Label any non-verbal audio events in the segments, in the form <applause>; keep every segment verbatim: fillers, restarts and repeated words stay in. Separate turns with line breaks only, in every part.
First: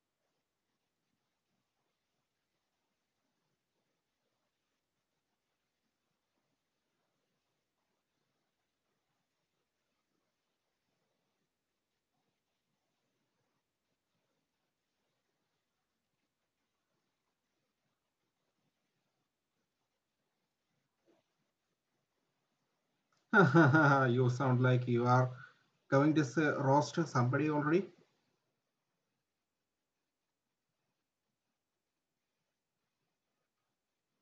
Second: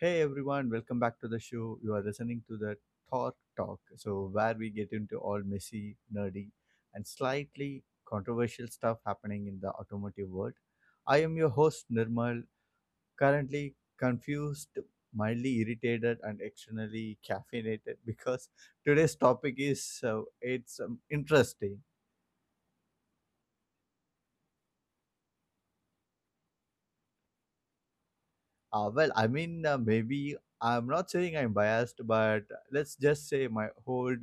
Hey, everyone. Welcome back to the show. You are listening to the Thought Talk. So, where we get into all messy, nerdy, and slightly controversial stuff happening in the automotive world. I am your host, Nirmal, currently confused, mildly irritated, and externally caffeinated <laughs> because today's topic is uh, it's um, interesting.
<laughs> You sound like you are going to s- roast somebody already.
Uh, well, I mean, uh, maybe I'm not saying I'm biased, but let's just say my old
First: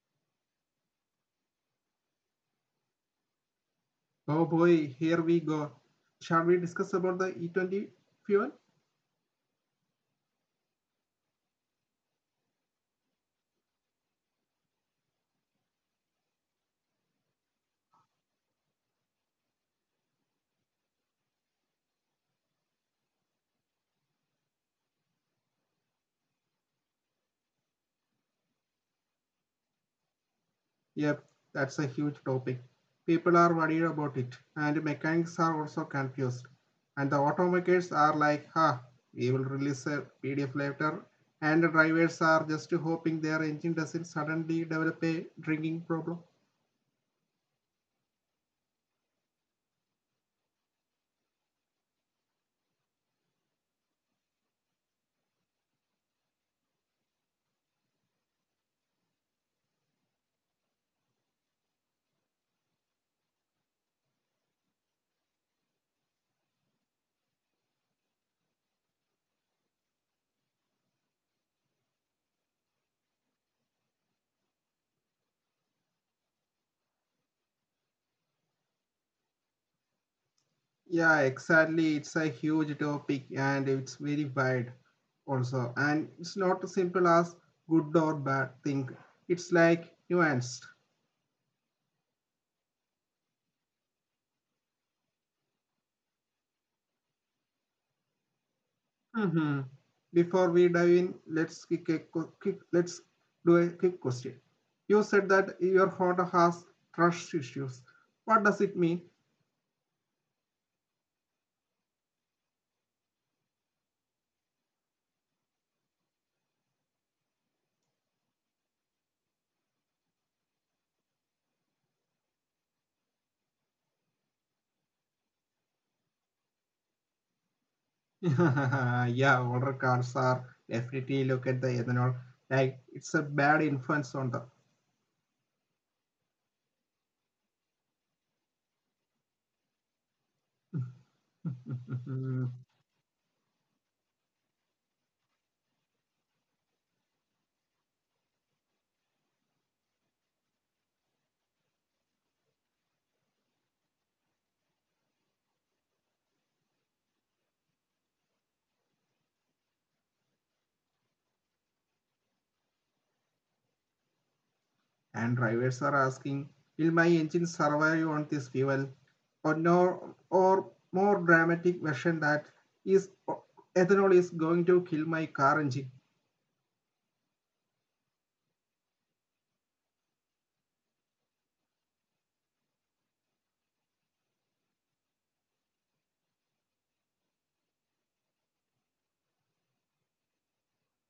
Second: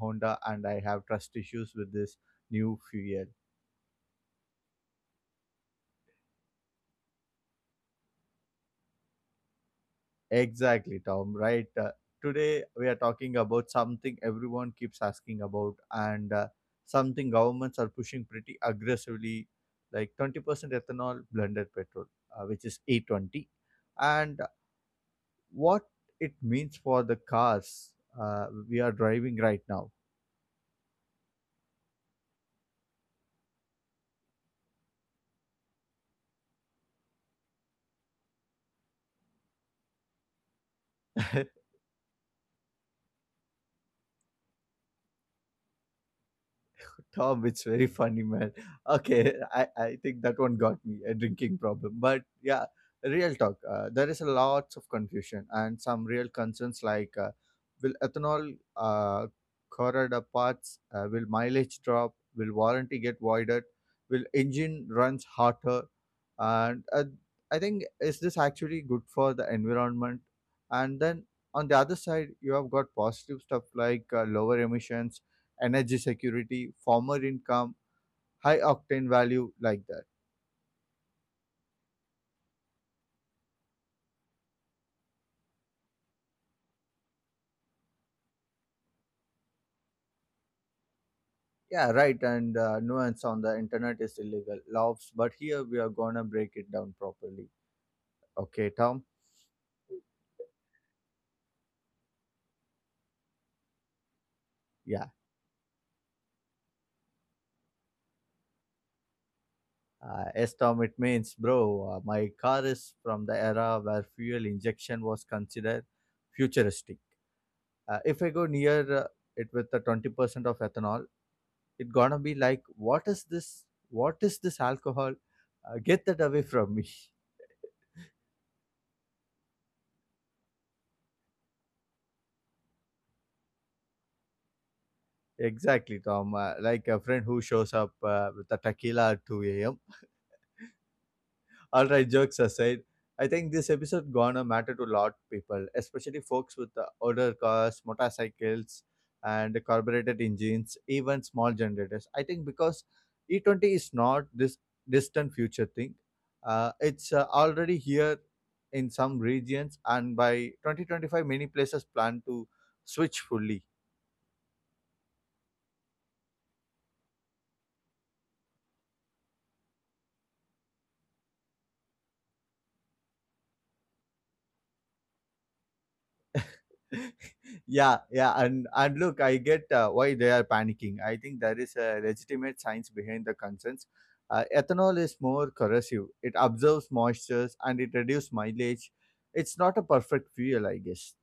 Honda and I have trust issues with this new fuel.
Oh boy, here we go. Shall we discuss about the E twenty fuel?
Exactly, Tom. Right. Uh, today we are talking about something everyone keeps asking about, and uh, something governments are pushing pretty aggressively, like twenty percent ethanol blended petrol, uh, which is A twenty, and what it means for the cars uh, we are driving right now.
Yep, that's a huge topic. People are worried about it, and mechanics are also confused. And the automakers are like, "Ha, we will release a P D F later."
<laughs>
And the drivers are just hoping their engine doesn't suddenly develop a drinking problem.
Tom, it's very funny, man. Okay, I, I think that one got me a drinking problem. But yeah, real talk. Uh, there is a lots of confusion and some real concerns like uh, will ethanol uh, corrode parts, uh, will mileage drop, will warranty get voided, will engine runs hotter, and uh, I think is this actually good for the environment? And then on the other side, you have got positive stuff like uh, lower emissions, energy security, former income, high octane value like that.
Yeah, exactly. It's a huge topic and it's very wide also. And it's not as simple as good or bad thing. It's like nuanced.
Yeah, right. And uh, nuance on the internet is illegal, loves. But here we are gonna break it down properly. Okay, Tom.
hmm Before we dive in, let's kick a qu- quick, let's do a quick question.
Yeah.
You said that your Honda has trust issues. What does it mean?
Uh, S Tom, it means, bro, uh, my car is from the era where fuel injection was considered futuristic. Uh, if I go near uh, it with the twenty percent of ethanol, it gonna be like, what is this? What is this alcohol? Uh, get that away from me. <laughs>
<laughs> Yeah, older cars are definitely look at the ethanol like it's a bad influence on
Exactly, Tom. Uh, like a friend who shows up uh, with a tequila at two a m. All right, jokes
them.
aside,
<laughs>
I think this episode gonna matter to a lot people, especially folks with uh, older cars, motorcycles, and carbureted engines, even small generators. I think because E twenty is not this distant future thing. Uh, it's uh, already here in some regions, and by twenty twenty-five, many places plan to switch fully.
And drivers are asking, will my engine survive on this fuel? Or, no, or more dramatic version that is ethanol is going to kill my car engine.
<laughs> yeah, yeah, and and look, I get uh, why they are panicking. I think there is a legitimate science behind the concerns. Uh, ethanol is more corrosive. It absorbs moistures and it reduces mileage. It's not a perfect fuel, I guess.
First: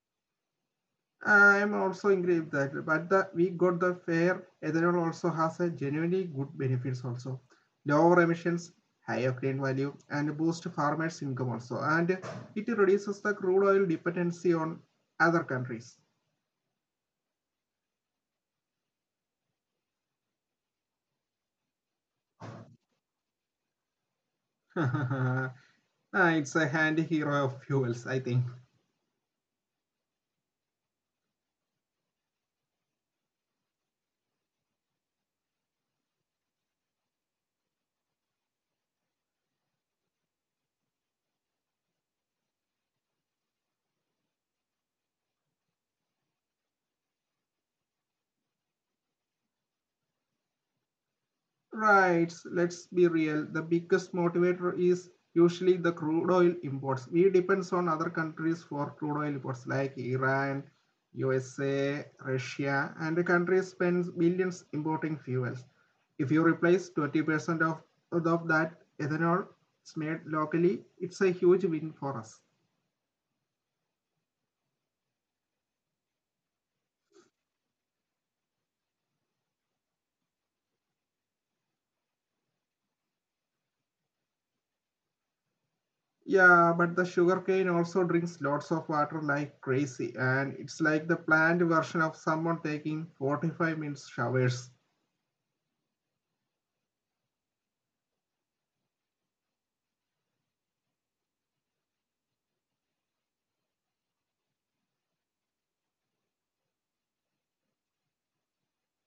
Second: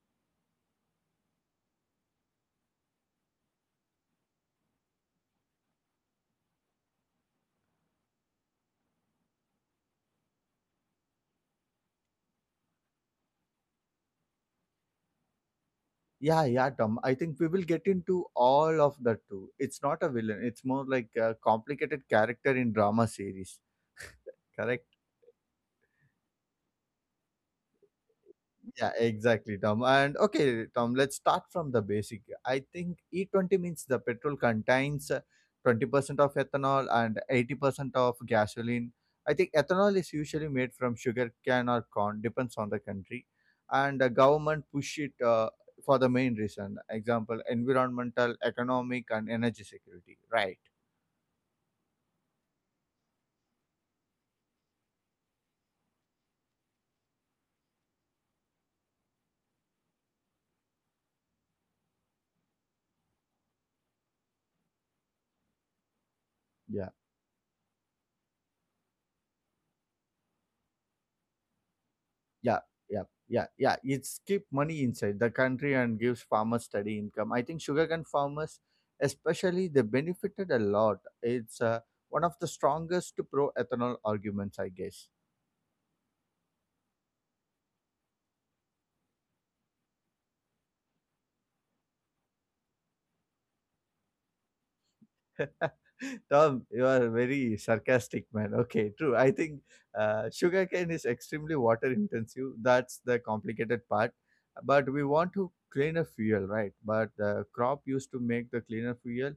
I'm also angry with that, but the, we got the fair. Ethanol also has a genuinely good benefits also. Lower emissions, higher grain value, and boost farmers' income also. And it reduces the crude oil dependency on other countries.
Yeah, yeah, Tom. I think we will get into all of that too. It's not a villain. It's more like a complicated character in drama series. <laughs> Correct.
<laughs> It's a handy hero of fuels, I think.
Yeah, exactly, Tom. And okay, Tom, let's start from the basic. I think E twenty means the petrol contains uh, twenty percent of ethanol and eighty percent of gasoline. I think ethanol is usually made from sugar cane or corn, depends on the country. And the government push it uh, for the main reason. Example, environmental, economic, and energy security. Right.
Right. So, let's be real. The biggest motivator is usually the crude oil imports. We depends on other countries for crude oil imports like Iran, U S A, Russia, and the country spends billions importing fuels. If you replace twenty percent of, of that ethanol it's made locally, it's a huge win for
Yeah,
us.
yeah, yeah, yeah. It's keep money inside the country and gives farmers steady income. I think sugarcane farmers, especially, they benefited a lot. It's uh, one of the strongest pro ethanol arguments, I guess.
Yeah, but the sugarcane also drinks lots of water like crazy, and it's like the planned version of someone taking forty-five minutes showers.
<laughs> Tom, you are very sarcastic, man. Okay, true. I think uh, sugarcane is extremely water intensive. That's the complicated part. But we want to cleaner fuel, right? But the crop used to make the cleaner fuel,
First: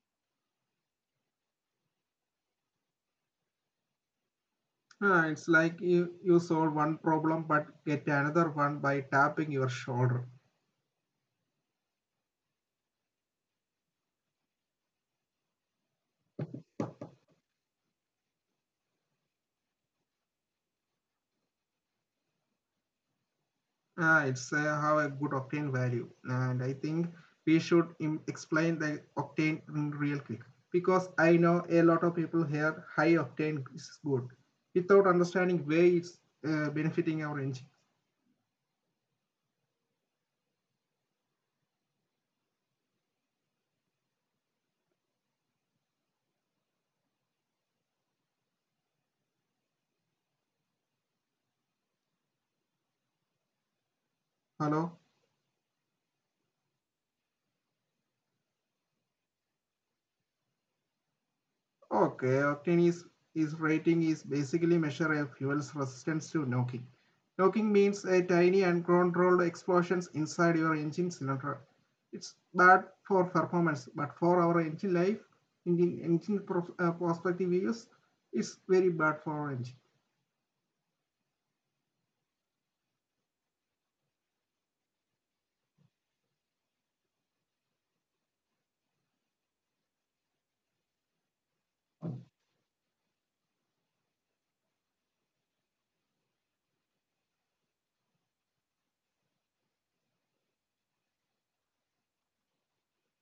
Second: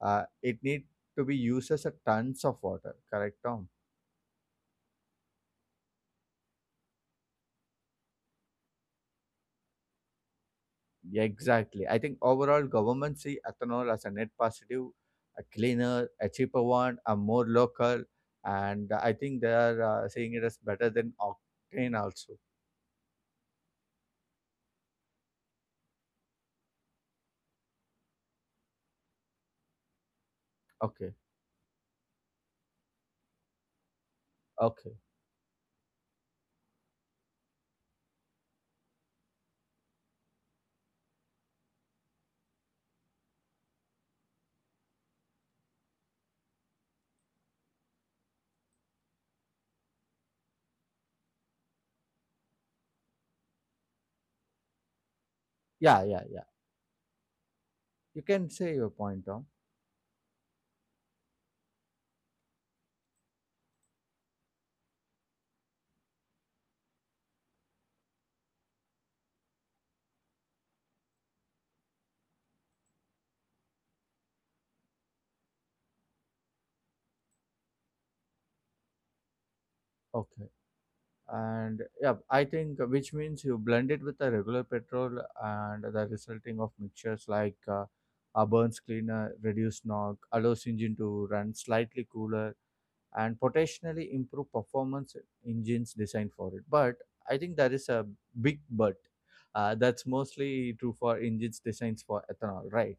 uh, it need to be used as a tons of water. Correct, Tom?
Ah, it's like you, you solve one problem but get another one by tapping your shoulder.
Yeah, exactly. I think overall government see ethanol as a net positive, a cleaner, a cheaper one, a more local, and I think they are uh, seeing it as better than octane also.
Ah, it's uh, how a good octane value. And I think we should im- explain the octane in real quick because
Okay.
I know a lot of people here high octane is good
Okay.
without understanding where it's uh, benefiting our engine. Hello?
Yeah, yeah, yeah. You can say your point, Tom.
Okay, octane is, is rating is basically measure a fuel's resistance to knocking. Knocking means a tiny uncontrolled explosions inside your engine cylinder. It's bad for performance, but for our engine life, engine, engine uh, prospective use, it's very bad for our engine.
Okay. And yeah, I think uh, which means you blend it with the regular petrol and the resulting of mixtures like uh, a burns cleaner, reduced knock, allows engine to run slightly cooler and potentially improve performance engines designed for it. But I think there is a big but. Uh, that's mostly true for engines designs for ethanol, right?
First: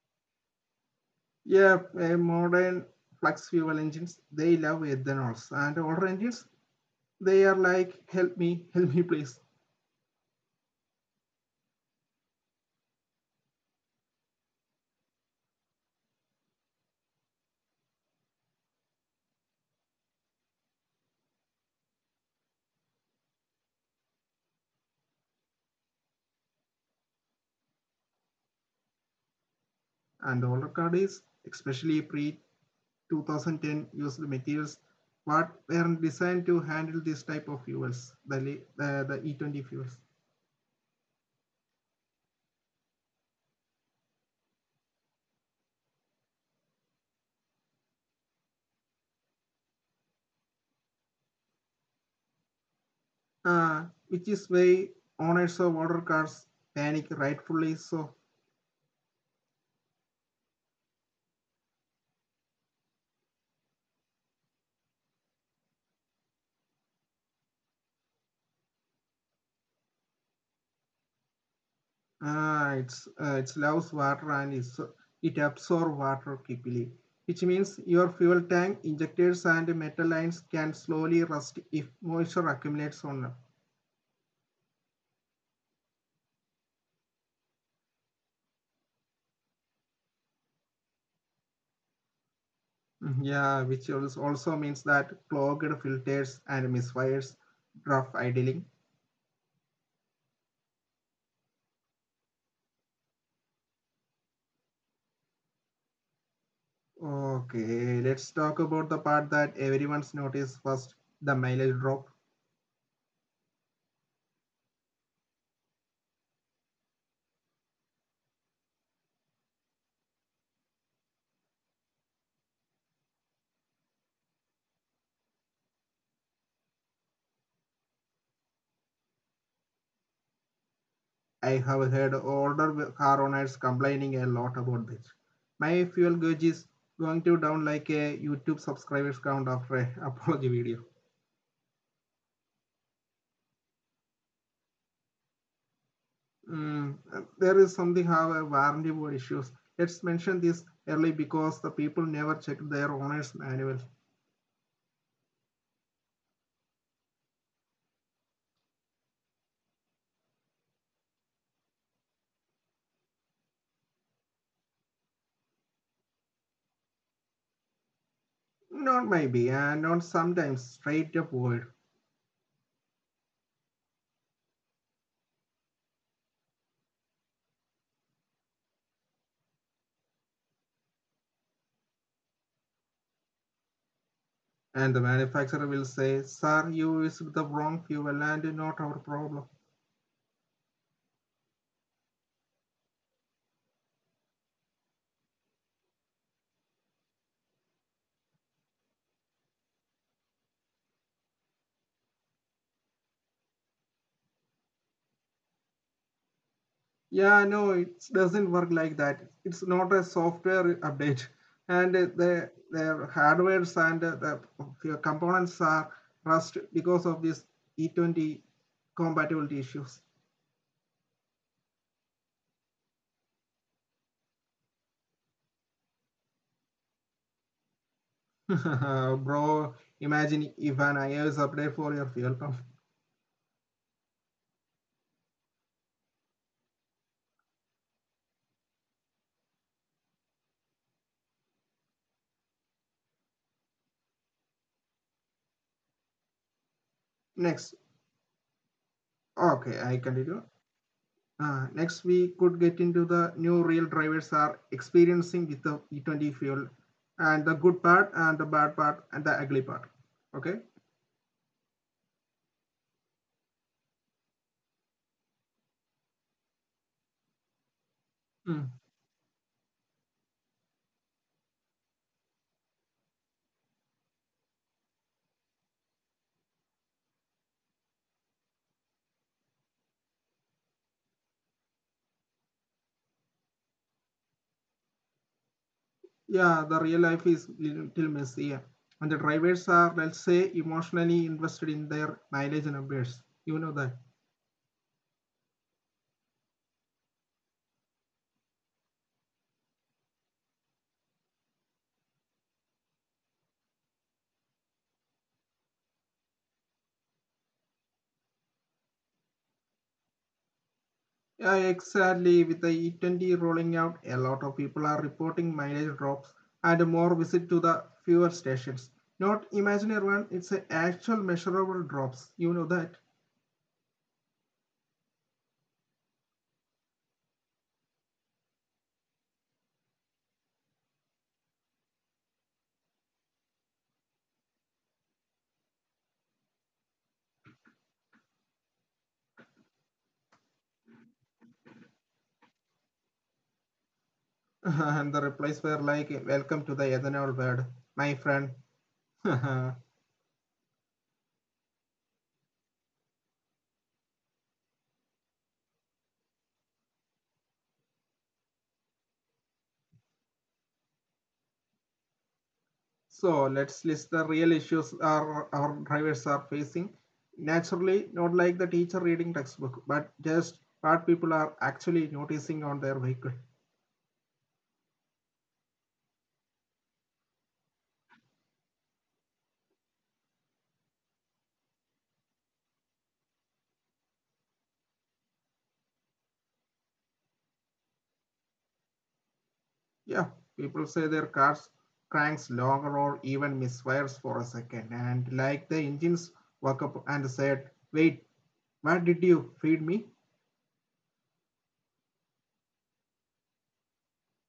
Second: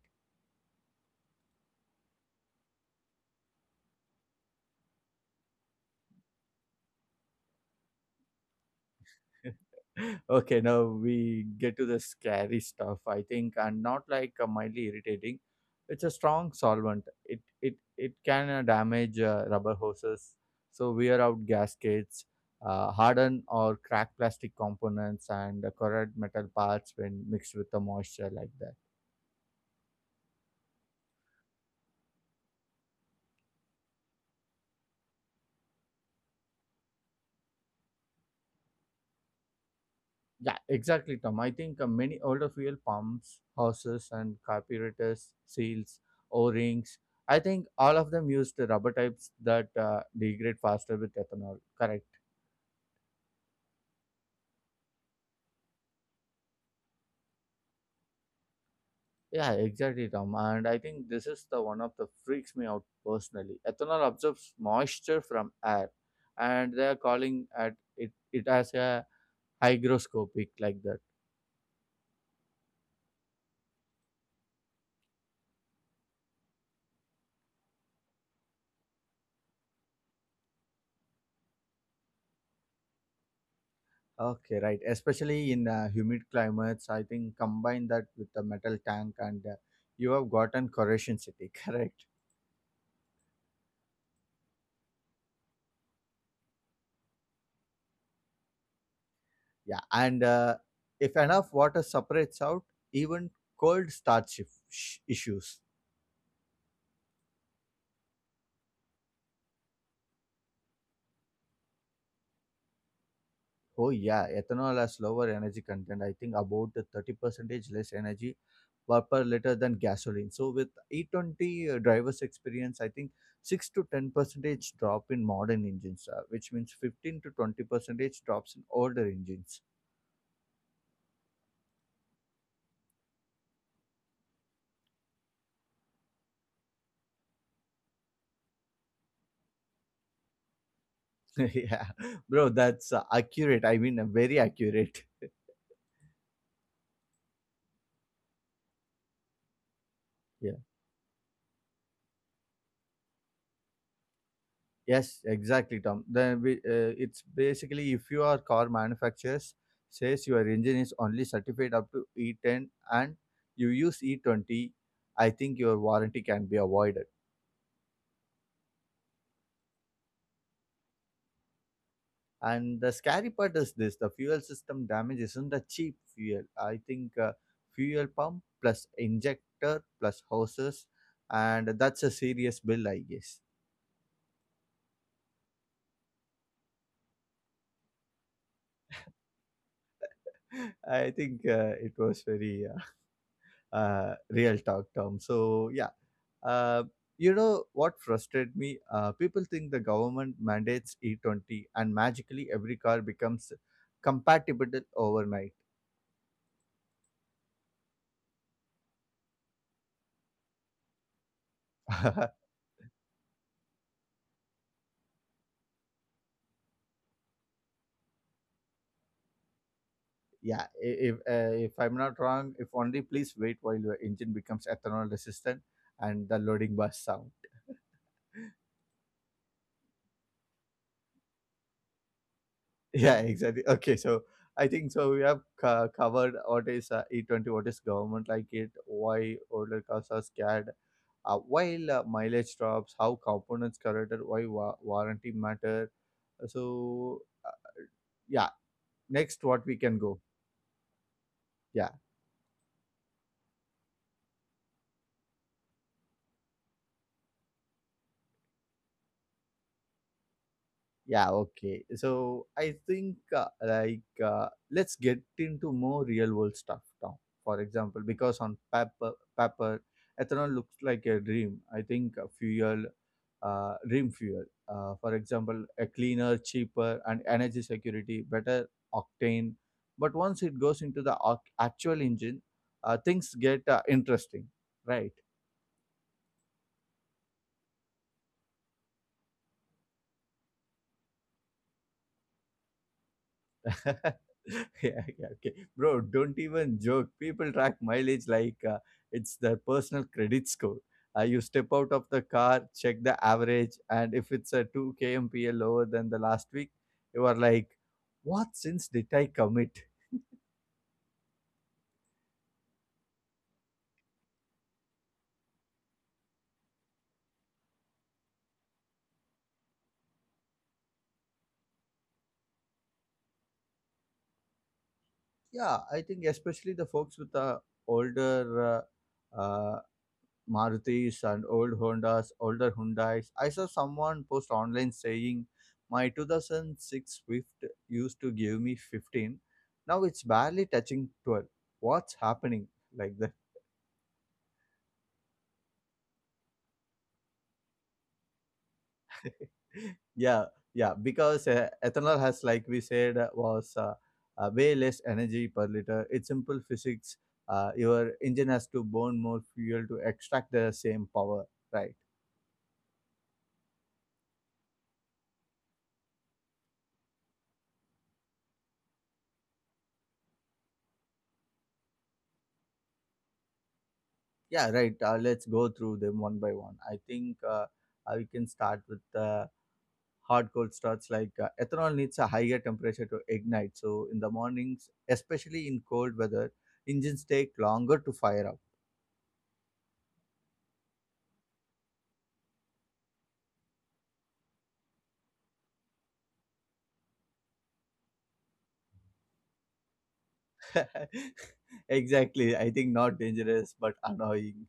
Yeah, uh, modern flex fuel engines, they love ethanols. And older engines, they are like, help me, help me please.
Okay, now we get to the scary stuff, I think, and not like uh, mildly irritating. It's a strong solvent. It it it can uh, damage uh, rubber hoses, so wear out gaskets, uh, harden or crack plastic components, and uh, corrode metal parts when mixed with the moisture like that.
And the older car is, especially pre two thousand ten used materials what were designed to handle this type of fuels, the, uh, the E twenty fuels,
Yeah, exactly, Tom. I think uh, many older fuel pumps, houses, and carburetors, seals, O-rings. I think all of them used rubber types that uh, degrade faster with ethanol. Correct.
uh, which is why owners of water cars panic rightfully so.
Yeah, exactly, Tom. And I think this is the one of the freaks me out personally. Ethanol absorbs moisture from air, and they are calling at it it as a hygroscopic like that.
Uh, it's uh, it loves water and it's, it absorbs water quickly, which means your fuel tank, injectors, and metal lines can slowly rust if moisture accumulates on them.
Okay, right. Especially in uh, humid climates, I think combine that with the metal tank and uh, you have gotten corrosion city, <laughs> correct?
Mm-hmm. Yeah, which also means that clogged filters and misfires, rough idling.
Yeah, and uh, if enough water separates out, even cold starts if- sh- issues.
Okay, let's talk about the part that everyone's noticed first, the mileage drop.
Oh yeah, ethanol has lower energy content. I think about thirty percentage less energy per, per liter than gasoline. So with E twenty uh, driver's experience, I think six to ten percentage drop in modern engines, uh, which means fifteen to twenty percentage drops in older engines.
I have heard older car owners complaining a lot about this. My fuel gauge is going to down like a YouTube subscribers count after a <laughs> apology video.
<laughs> yeah, bro, that's uh, accurate. I mean, uh, very accurate. <laughs>
Mm, there is something how warranty issues. Let's
Yeah.
mention this early because the people never check their owner's manual.
Yes, exactly, Tom. Then we, uh, it's basically if you are car manufacturers says your engine is only certified up to E ten and you use E twenty, I think your warranty can be avoided.
Not maybe, and not sometimes straight up void.
And the scary part is this: the fuel system damage isn't a cheap fuel. I think uh, fuel pump plus injector plus hoses, and that's a serious bill, I guess.
And the manufacturer will say, "Sir, you used the wrong fuel and not our problem."
<laughs> I think uh, it was very uh, uh, real talk, Tom. So yeah, uh, you know what frustrated me? Uh, people think the government mandates E twenty and magically every car becomes compatible overnight.
Yeah, no, it doesn't work like that. It's not a software update. And
<laughs>
the, the hardwares and the components are rust because of this E twenty compatibility issues.
yeah, i- if uh, if I'm not wrong, if only please wait while your engine becomes ethanol resistant and the loading bar sound. <laughs>
<laughs> Bro, imagine if an iOS update for your fuel pump.
Yeah, exactly. Okay, so I think so. We have co- covered what is uh, E twenty, what is government like it, why older cars are scared, uh, while uh, mileage drops, how components corrected, why wa- warranty matter, so uh,
Next.
yeah, next what we
Okay,
can
I
go.
continue. Uh,
Yeah.
next, we could get into the new real drivers are experiencing with the E twenty fuel and the good part and the bad part and the ugly part. Okay.
Yeah, okay. So I think uh, like uh, let's get into more real world stuff now. For example, because on paper,
Mm.
paper ethanol looks like a dream. I think a fuel, uh, dream fuel. Uh, for example, a cleaner, cheaper, and energy security, better octane. But once it goes into the ac- actual engine, uh, things get uh, interesting, right?
Yeah, the real life is little messy. And the drivers are, let's say, emotionally invested in their mileage
<laughs>
numbers. You know
Yeah,
that.
yeah, okay. Bro, don't even joke. People track mileage like uh, it's their personal credit score. Uh, you step out of the car, check the average, and if it's a two kmpl lower than the last week, you are like, what sins did I commit?
Yeah, exactly. With the E twenty rolling out, a lot of people are reporting mileage drops and more visit to the fuel stations. Not imaginary one, it's a actual measurable drops. You know that.
Yeah, I think especially the folks with the older uh, uh, Marutis and old Hondas, older Hyundais. I saw someone post online saying my two thousand six Swift used to give me fifteen. Now it's barely touching twelve. What's happening like that?
<laughs> And the replies were like, "Welcome to the ethanol world, my friend."
<laughs> yeah, yeah, because uh, ethanol has, like we said, uh, was uh, uh, way less energy per liter. It's simple physics. Uh, your engine has to burn more fuel to extract the same power, right?
<laughs> So let's list the real issues our, our drivers are facing. Naturally, not like the teacher reading textbook, but just what people are actually noticing on their vehicle.
Yeah, right. Uh, let's go through them one by one. I think uh, uh, we can start with uh, hard cold starts like uh, ethanol needs a higher temperature to ignite. So in the mornings, especially in cold weather, engines take longer to fire up.
Yeah, people say their cars cranks longer or even misfires for a second, and like the engines woke up and said, "Wait, what did you feed me?"
<laughs> Exactly. I think not dangerous but annoying,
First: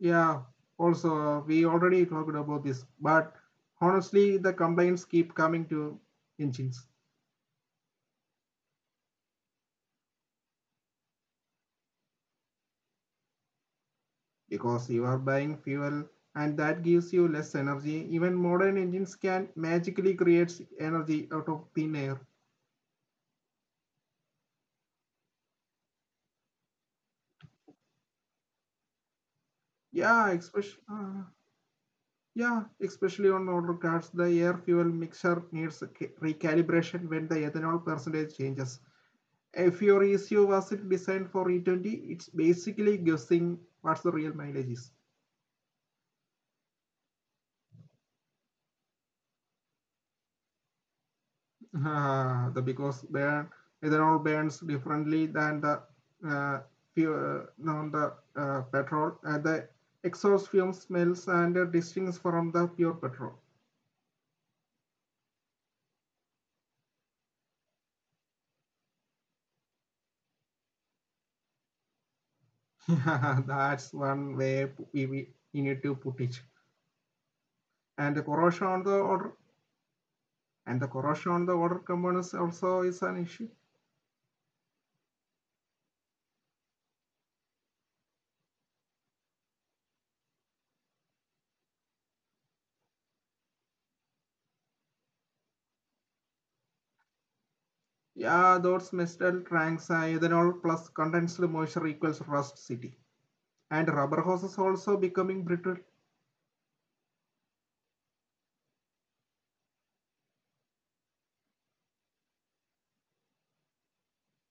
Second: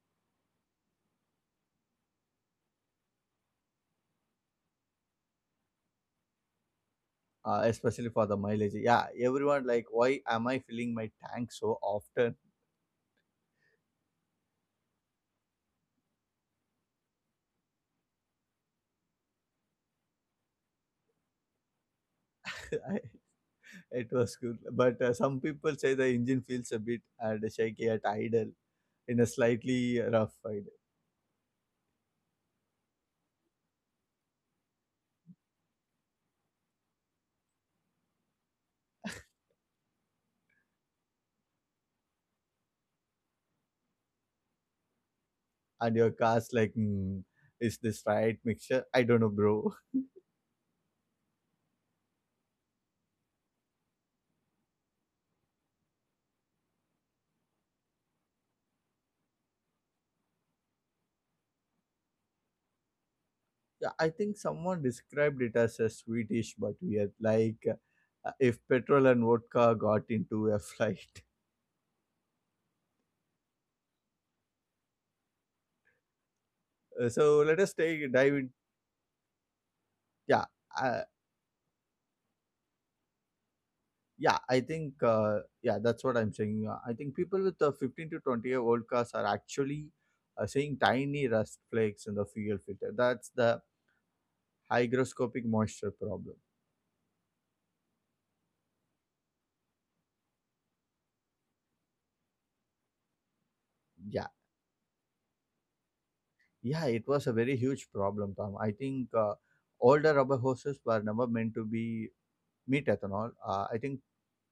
Yeah, also, we already talked about this, but honestly, the complaints keep coming to engines
uh, especially for the mileage. Yeah, everyone like, why am I filling my tank so often?
because you are buying fuel and that gives you less energy. Even modern engines can magically create energy out of thin air.
<laughs> It was cool. But uh, some people say the engine feels a bit and shaky at idle in a slightly
Yeah,
rough ride.
especially, uh, yeah, especially on older cars, the air fuel mixture needs ca- recalibration when the ethanol percentage changes. If your E C U wasn't designed for E twenty, it's basically guessing what's the real mileage is.
And your car's like, hmm, is this right mixture? I don't know, bro. <laughs>
Uh, the because their ethanol burns differently than the uh, fuel, uh, than the uh, petrol. And the exhaust fume smells and uh, distincts from the pure petrol.
Yeah, I think someone described it as a Swedish, but weird. Like uh, if petrol and vodka got into a <laughs> flight.
<laughs> That's one way we, we need to put it.
Uh, so let us
And the
take dive in.
corrosion on the order
Yeah.
and the
uh,
corrosion on the water components also is an issue.
Yeah, I think uh, yeah, that's what I'm saying. Uh, I think people with the fifteen to twenty year old cars are actually uh, seeing tiny rust flakes in the fuel filter. That's the hygroscopic moisture problem.
Yeah, those metal tanks, uh, ethanol plus condensed moisture equals rust city. And
Yeah,
rubber hoses also becoming brittle.
yeah, it was a very huge problem, Tom. I think uh, older rubber hoses were never meant to be meet ethanol. Uh, I think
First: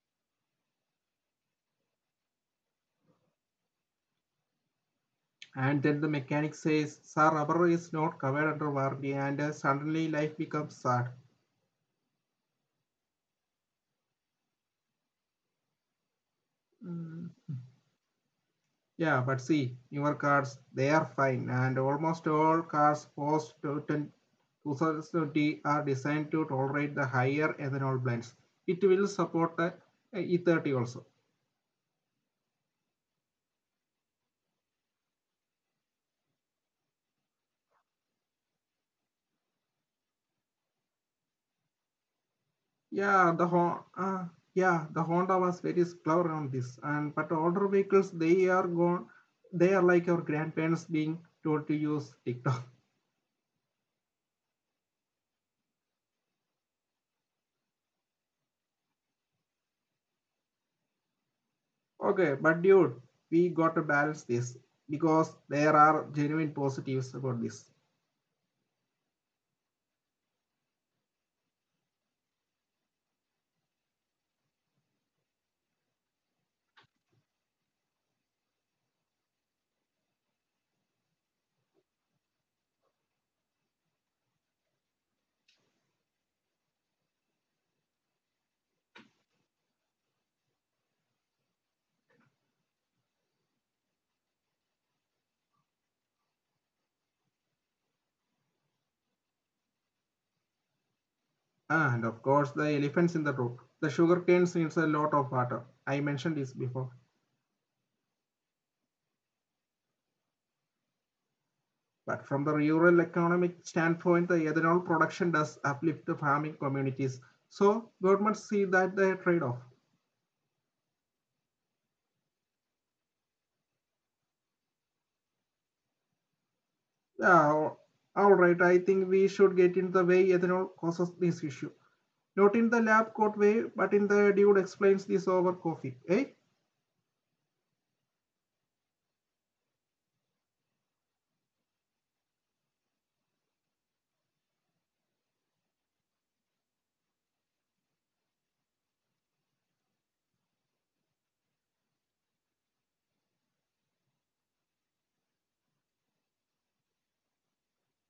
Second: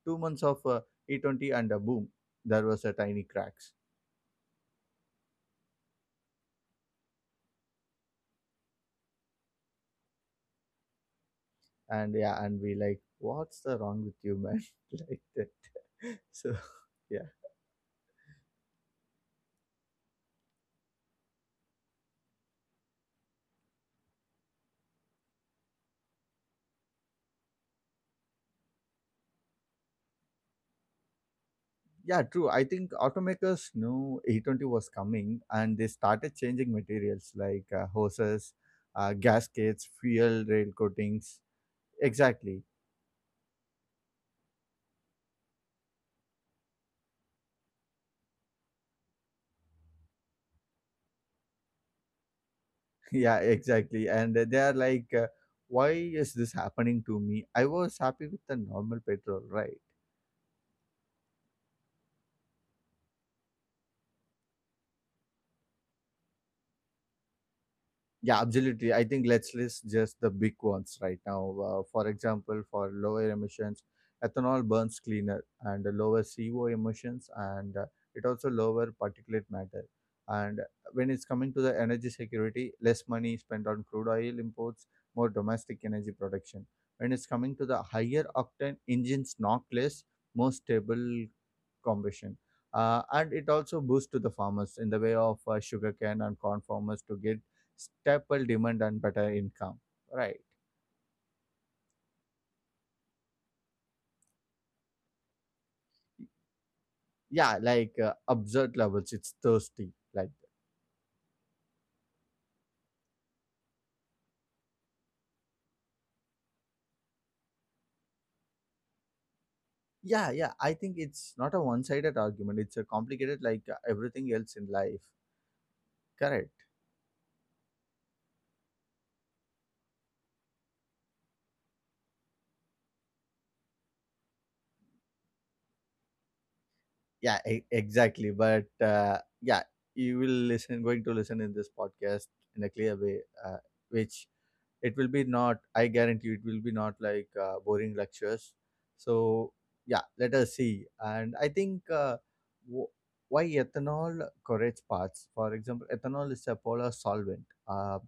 two months of uh, E twenty and a boom, there was a tiny cracks,
And then the mechanic says, "Sir, rubber is not covered under warranty," and uh, suddenly life becomes sad.
and yeah, and we like, what's the wrong with you, man? <laughs> like that. So <laughs>
Mm.
yeah.
Yeah, but see, newer cars, they are fine, and almost all cars post two thousand twenty are designed to tolerate the higher ethanol blends. It will support the uh, E thirty also.
Yeah, true. I think automakers knew A twenty was coming and they started changing materials like uh, hoses, uh, gaskets, fuel rail coatings. Exactly.
Yeah, the Honda, uh, yeah, the Honda was very clever on this, and but older vehicles, they are gone, they are like our grandparents being told to use TikTok.
<laughs> Yeah, exactly. And they are like, uh, why is this happening to me? I was happy with the normal petrol, right?
Okay, but dude, we got to balance this because there are genuine positives about this.
Yeah, absolutely. I think let's list just the big ones right now. Uh, for example, for lower emissions, ethanol burns cleaner and lower C O emissions, and uh, it also lower particulate matter. And when it's coming to the energy security, less money spent on crude oil imports, more domestic energy production. When it's coming to the higher octane engines, knock less, more stable combustion. Uh, and it also boosts to the farmers in the way of uh, sugarcane and corn farmers to get staple demand and better income. Right.
And of course, the elephants in the room. The sugarcane needs a lot of water. I mentioned this before.
Yeah, like uh, absurd levels. It's thirsty. Like that.
But from the rural economic standpoint, the ethanol production does uplift the farming communities. So governments see that the trade-off.
Yeah, yeah, I think it's not a one-sided argument. It's a complicated like uh, everything else in life. Correct.
Yeah, all right, I think we should get in the way ethanol causes this issue. Not in the lab coat way, but in the dude explains this over coffee. Eh?
Yeah, e- exactly. But uh, yeah, you will listen, going to listen in this podcast in a clear way, uh, which it will be not, i guarantee you it will be not like uh, boring lectures. So yeah, let us see. And I think, uh, w- why ethanol correlates parts. For example, ethanol is a polar solvent, uh,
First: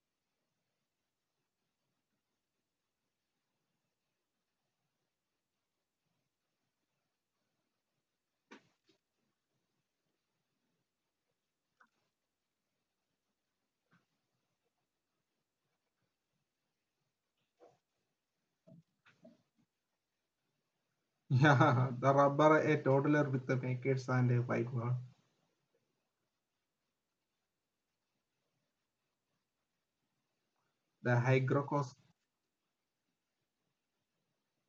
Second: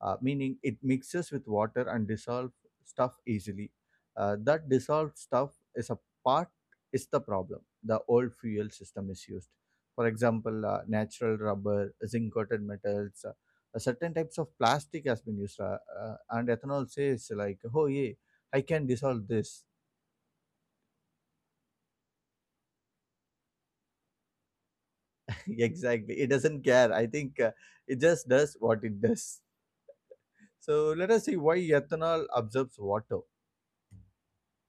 uh, meaning it mixes with water and dissolves stuff easily. Uh, that dissolved stuff is a part is the problem. The old fuel system is used, for example, uh, natural rubber, zinc coated metals, uh, uh, certain types of plastic has been used. Uh, uh, and ethanol says like, oh yeah, I can dissolve this.
Yeah, <laughs> the rubber, a toddler with the naked sand, a white one.
<laughs> Exactly, it doesn't care. I think uh, it just does what it does. So let
The
us see why
hygrocos
ethanol absorbs water.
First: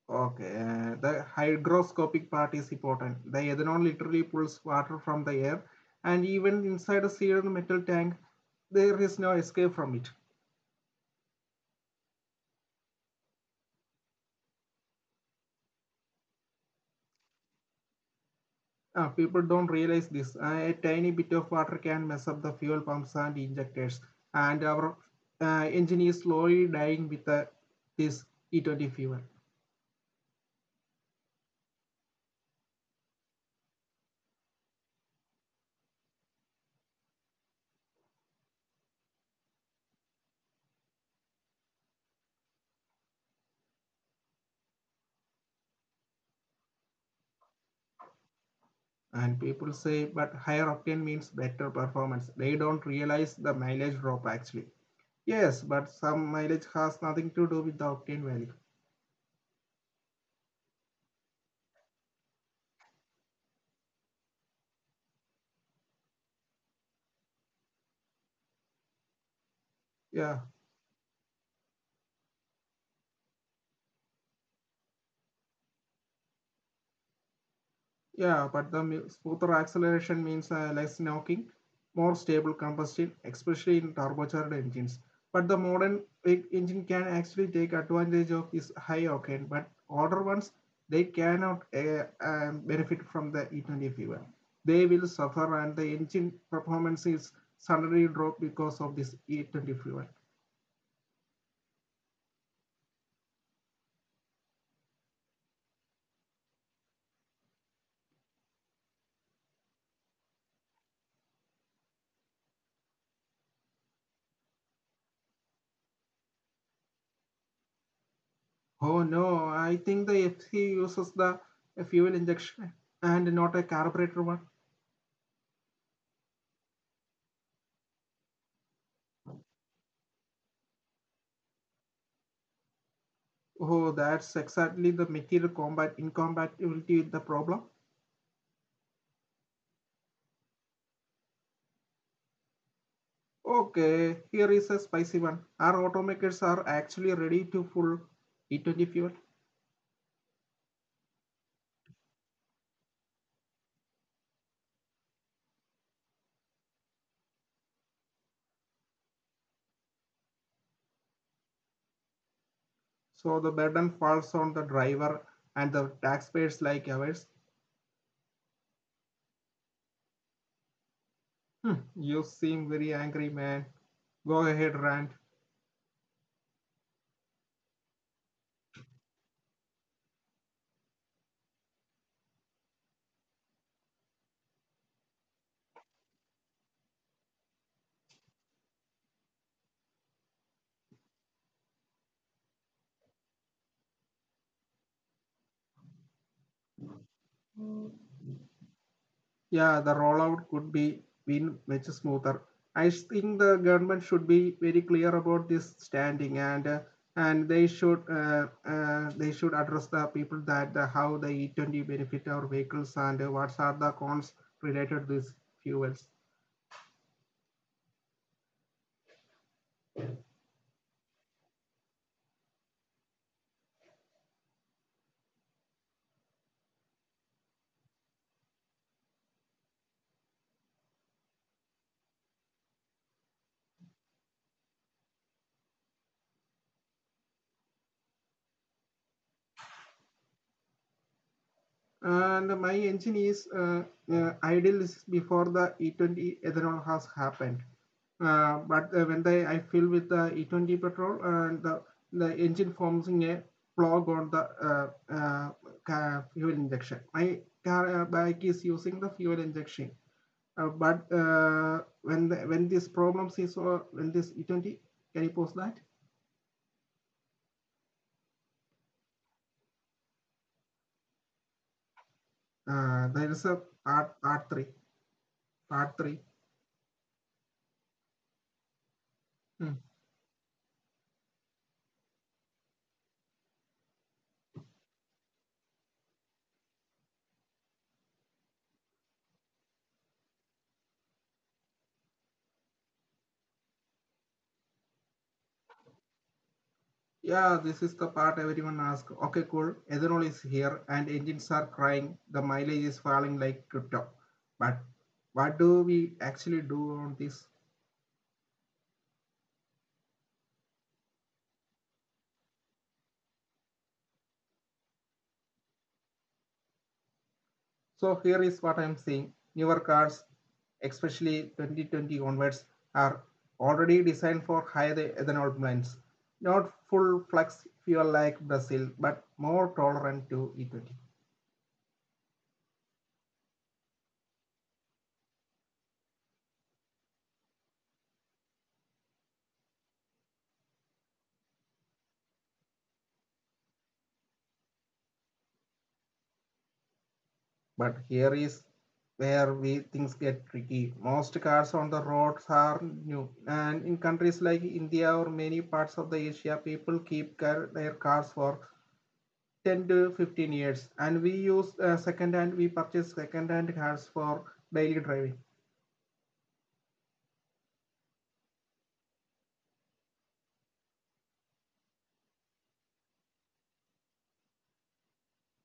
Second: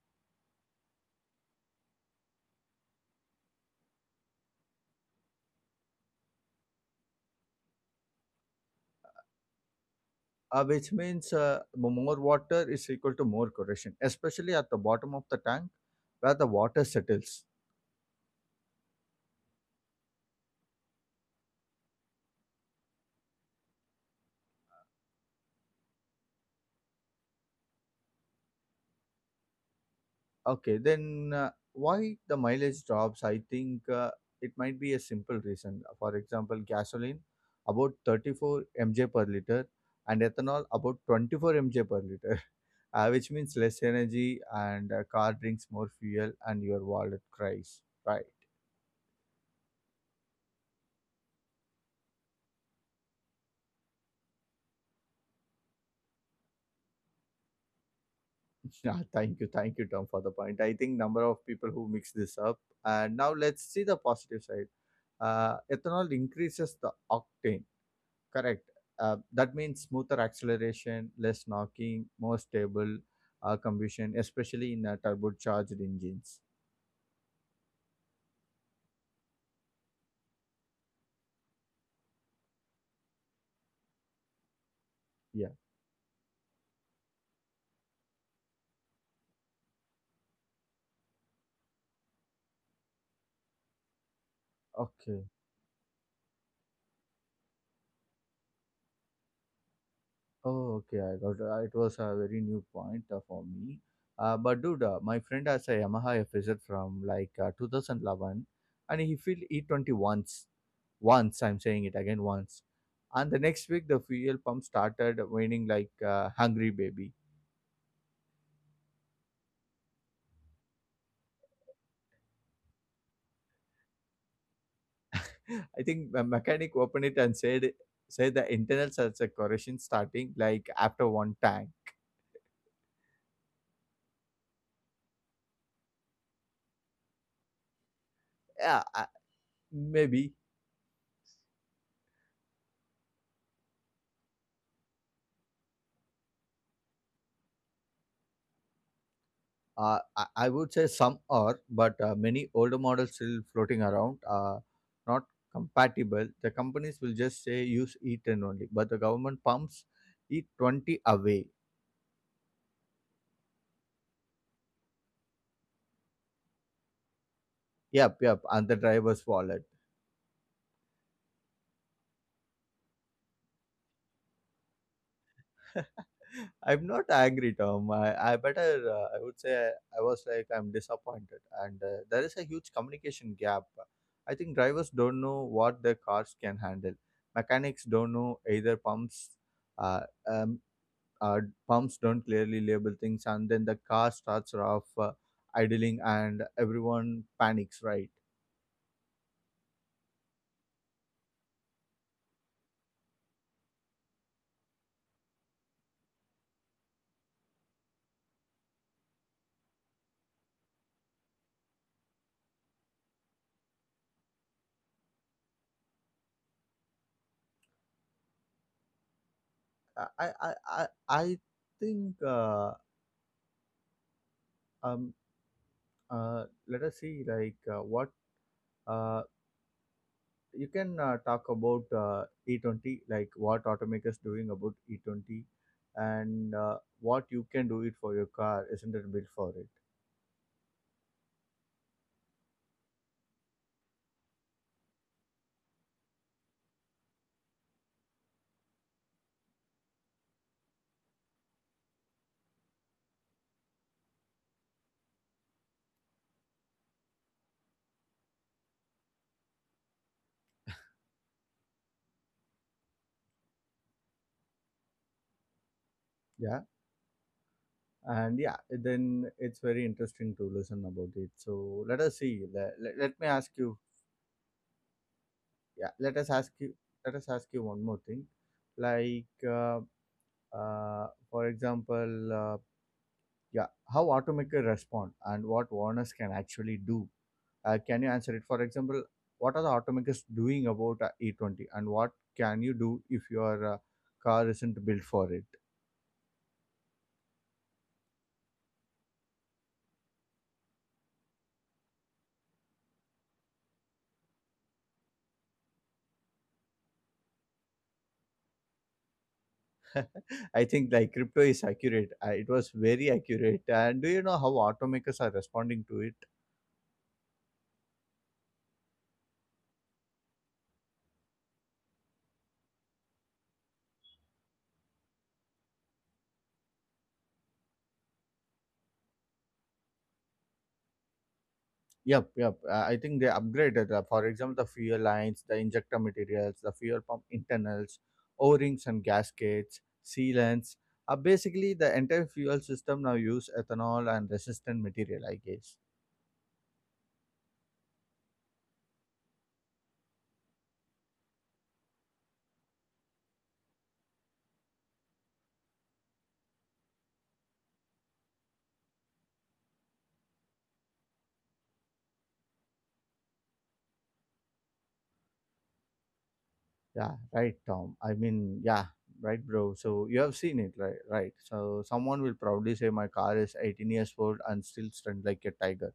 Okay, uh, the hygroscopic part is important. The ethanol literally pulls water from the air, and even inside a sealed metal tank, there is no escape from it.
uh, Which means, uh, m- more water is equal to more corrosion, especially at the bottom of the tank where the water settles.
Uh, people don't realize this. Uh, a tiny bit of water can mess up the fuel pumps and injectors, and our uh, engine is slowly dying with the, this E twenty fuel.
Okay, then uh, why the mileage drops? I think uh, it might be a simple reason. For example, gasoline about thirty-four M J mj per liter and ethanol about twenty-four M J mj per liter. <laughs> Uh, which means less energy and uh, car drinks more fuel and your wallet cries. Right.
And people say, but higher octane means better performance. They don't realize the mileage drop actually. Yes, but some mileage has nothing to do with the octane value.
<laughs> Yeah, thank you, thank you, Tom, for the point. I think number of people who mix this up. And now let's see the positive side. Uh, ethanol increases the octane. Correct. Uh, that means smoother
Yeah,
acceleration, less knocking, more stable uh, combustion, especially in uh, turbocharged engines.
yeah, but the mi- smoother acceleration means uh, less knocking, more stable combustion, especially in turbocharged engines. But the
Yeah.
modern big engine can actually take advantage of this high octane, but older ones they cannot uh, um, benefit from the E twenty fuel. They will
Okay.
suffer, and the engine performance is suddenly drop because of this E twenty fuel.
Oh, okay. I got uh, it. Was a very new point uh, for me. Uh, but dude, uh, my friend has a Yamaha F Z from like uh, two thousand eleven, and he filled E twenty once. Once, I'm saying it again, once, and the next week the fuel pump started whining like a hungry baby.
Oh no, I think the F C uses the uh, fuel injection and not a carburetor one.
I think the mechanic opened it and said said the internal sensor corrosion starting like after one time.
Oh, that's exactly the material combat incompatibility with the problem.
Yeah, I, maybe.
Okay, here is a spicy one. Our automakers are actually ready to full E twenty fuel,
Uh, I, I would say some are, but uh, many older models still floating around are not compatible. The companies will just say use E ten only, but the government pumps E twenty away.
so the burden falls on the driver and the taxpayers like ours.
Yep, yep, and the driver's wallet.
Hmm, you seem very angry, man. Go ahead, rant.
<laughs> I'm not angry, Tom. I, I better, uh, I would say, I was like, I'm disappointed. And uh, there is a huge communication gap. I think drivers don't know what their cars can handle. Mechanics don't know either pumps, uh, um, uh, pumps don't clearly label things. And then the car starts off uh, idling and everyone panics, right?
Yeah, the rollout could be been much smoother. I think the government should be very clear about this standing and uh, and they should uh, uh, they should address the people that the, how the E twenty benefit our vehicles and uh, what are the cons related to these fuels.
I, I, I, I I think, uh, um, uh, let us see, like, uh, what. Uh, you can uh, talk about uh, E twenty, like what automakers doing about E twenty and uh, what you can do it for your car, isn't it built for it?
And my engine is uh, uh, idle before the E twenty ethanol has happened. Uh, but uh, when the, I fill with the E twenty petrol, and the, the engine forms in a plug on the uh, uh, fuel injection. My car uh, bike is using the fuel injection. Uh, but uh, when the, when this problems is uh, when this E twenty can you post that?
Yeah. And yeah, then it's very interesting to listen about it. So let us see. Let, let, let me
Uh,
ask
there
you.
is a part part three
Yeah, let us
part
ask
three.
you. Let us ask you one more thing. Like, uh,
Mhm.
uh, for example, uh, yeah, how automaker respond and what warners can actually do. Uh, can you answer it? For example, what are the automakers doing about uh, E twenty and what can you do if your uh, car isn't built for it?
Yeah, this is the part everyone asks. Okay, cool. Ethanol is here and engines are crying. The mileage is falling like crypto. But what do we actually do on this?
<laughs> I think like crypto is accurate. Uh, it was very accurate. And do you know how automakers are responding to it?
So here is what I'm saying. Newer cars, especially twenty twenty onwards, are already designed for higher ethanol blends. Not full flex fuel like Brazil, but more tolerant to E twenty.
Yep, yep. Uh, I think they upgraded, uh, for example, the fuel lines, the injector materials, the fuel pump internals, O-rings and gaskets, sealants. Uh, basically, the entire fuel system now use ethanol and resistant material, I guess.
But here is where we things get tricky. Most cars on the roads are new, and in countries like India or many parts of the Asia, people keep car, their cars for ten to fifteen years, and we use uh, second hand. We purchase second hand cars for daily driving.
Yeah, right, Tom. I mean, yeah, right, bro. So you have seen it, right? Right. So someone will proudly say my car is eighteen years old and still stunned like a tiger,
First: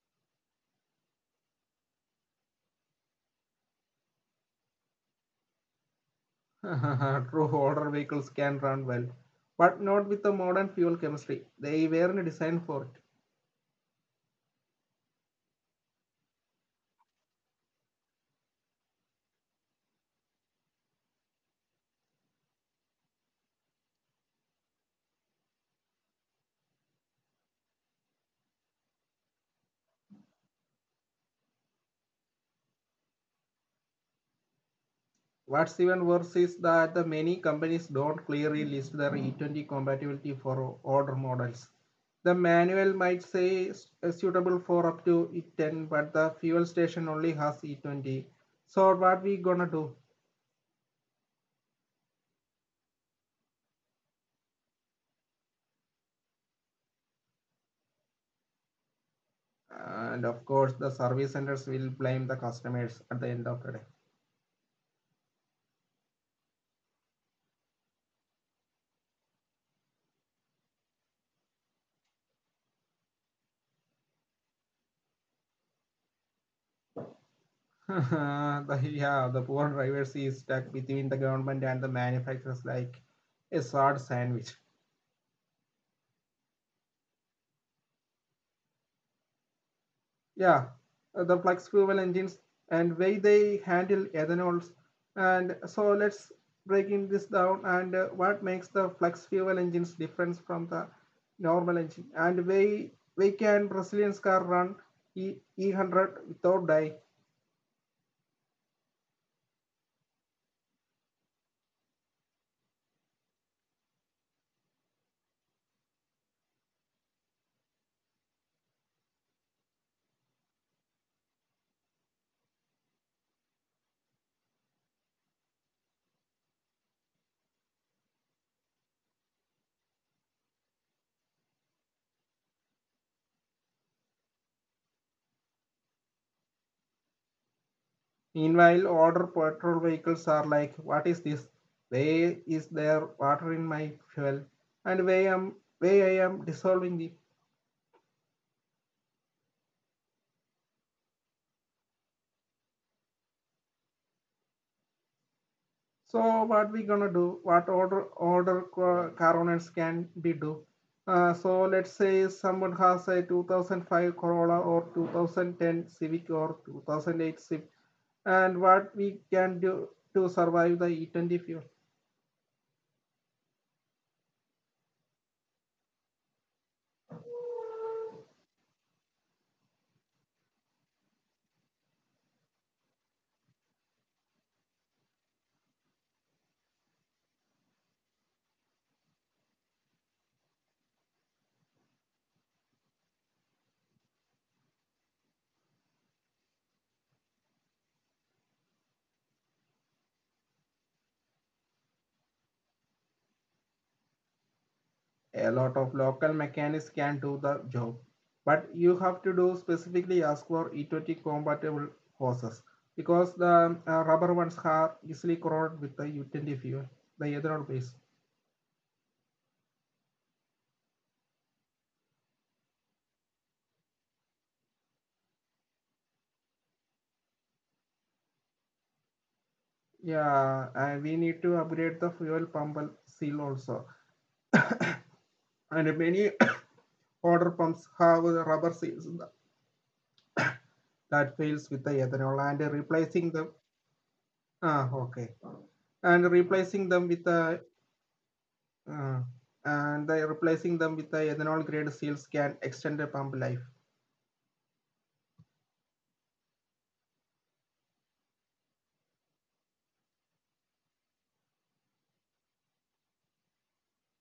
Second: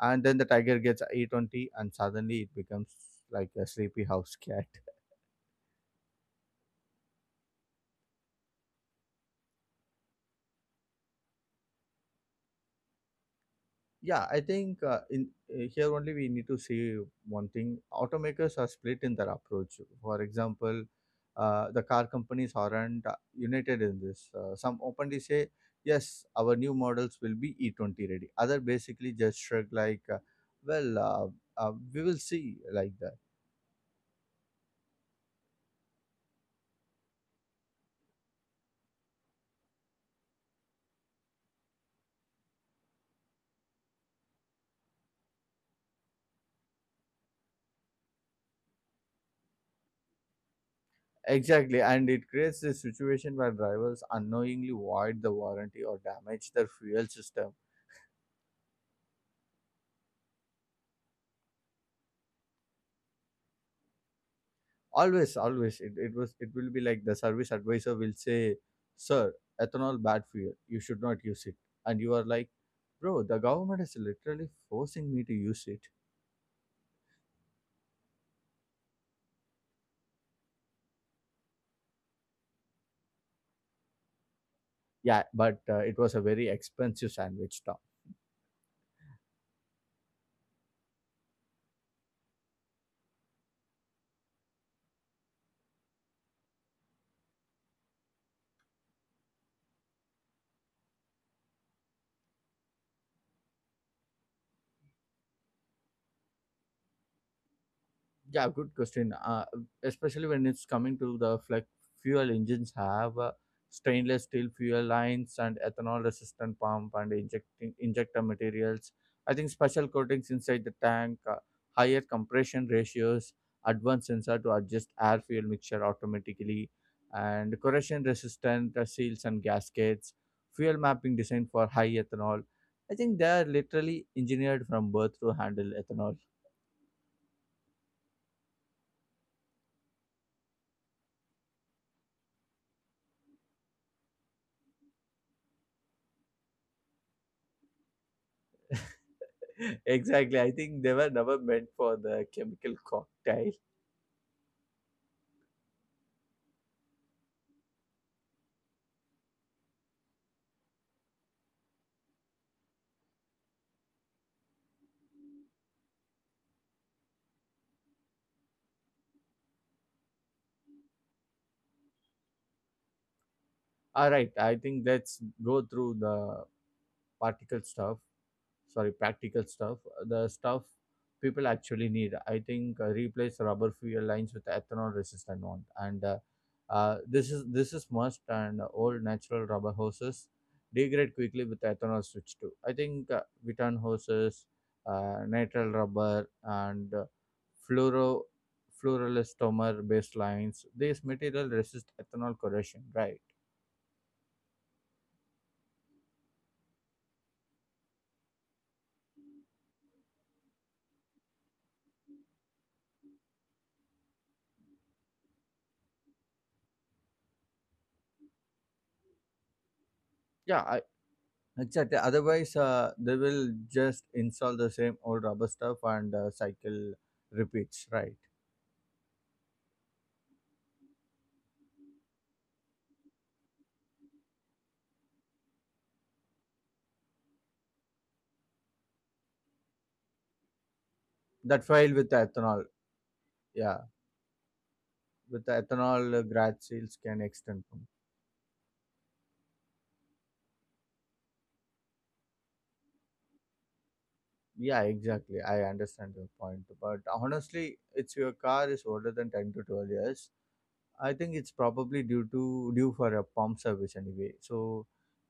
and then the tiger gets a twenty, and suddenly it becomes like a sleepy house cat.
<laughs> True, older vehicles can run well, but not with the modern fuel chemistry. They weren't designed for it.
Yeah, I think uh, in uh, here only we need to see one thing. Automakers are split in their approach. For example, uh, the car companies aren't uh, united in this. Uh, some openly say, yes, our new models will be E twenty ready. Other basically just shrug like, uh, well, uh, uh, we will see like that.
What's even worse is that the many companies don't clearly list their E twenty compatibility for older models. The manual might say suitable for up to E ten, but the fuel station only has E twenty. So what we gonna do?
Exactly, and it creates this situation where drivers unknowingly void the warranty or damage their fuel system.
And of course, the service centers will blame the customers at the end of the day.
Always always it, it was it will be like the service advisor will say, sir, ethanol bad for you, you should not use it, and you are like, bro, the government is literally forcing me to use it.
<laughs> the, yeah, the poor drivers is stuck between the government and the manufacturers like a sad sandwich.
Yeah but uh, it was a very expensive sandwich, Tom.
Yeah, uh, the flex fuel engines and way they handle ethanols. And so let's break in this down and uh, what makes the flex fuel engines different from the normal engine. And way we can Brazilian car run e- E100 without die.
Yeah, good question. Uh, especially when it's coming to the flex fuel engines have uh, stainless steel fuel lines and ethanol resistant pump and injecting injector materials. I think special coatings inside the tank, uh, higher compression ratios, advanced sensor to adjust air fuel mixture automatically, and corrosion resistant uh, seals and gaskets, fuel mapping designed for high ethanol. I think they are literally engineered from birth to handle ethanol.
Meanwhile, older petrol vehicles are like, what is this? Where is there water in my fuel? And way, am, way I am dissolving it.
<laughs> Exactly, I think they were never meant for the chemical cocktail.
So what we gonna do? What order order co- coronets can be do? Uh, so let's say someone has a two thousand five Corolla or two thousand ten Civic or two thousand eight Civic, and what we can do to survive the E twenty fuel?
All right, I think let's go through the particle stuff sorry practical stuff, the stuff people actually need. I think uh, replace rubber fuel lines with ethanol resistant one, and uh, uh, this is this is must. And old natural rubber hoses degrade quickly with ethanol. Switch too, I think, uh, return hoses, uh, nitrile rubber and uh, fluoro fluorelastomer based lines. These material resist ethanol corrosion, right?
A lot of local mechanics can do the job, but you have to do specifically ask for E twenty compatible hoses because the uh, rubber ones are easily corroded with the E twenty fuel, the ethanol base.
Yeah. Exactly. Otherwise, uh, they will just install the same old rubber stuff and uh, cycle repeats. Right.
Yeah, and we need to upgrade the fuel pump seal also. And many <coughs> water pumps have the rubber seals
That file with the ethanol.
that fails with the ethanol
Yeah,
and replacing them.
with the ethanol,
Ah,
uh,
okay.
grad seals can
And
extend. From.
replacing them with the uh, and the replacing them with the ethanol grade seals can extend the pump
Yeah,
life.
exactly. I understand your point, but honestly, it's your car is older than ten to twelve years. I think it's probably due to due for a pump service anyway. So,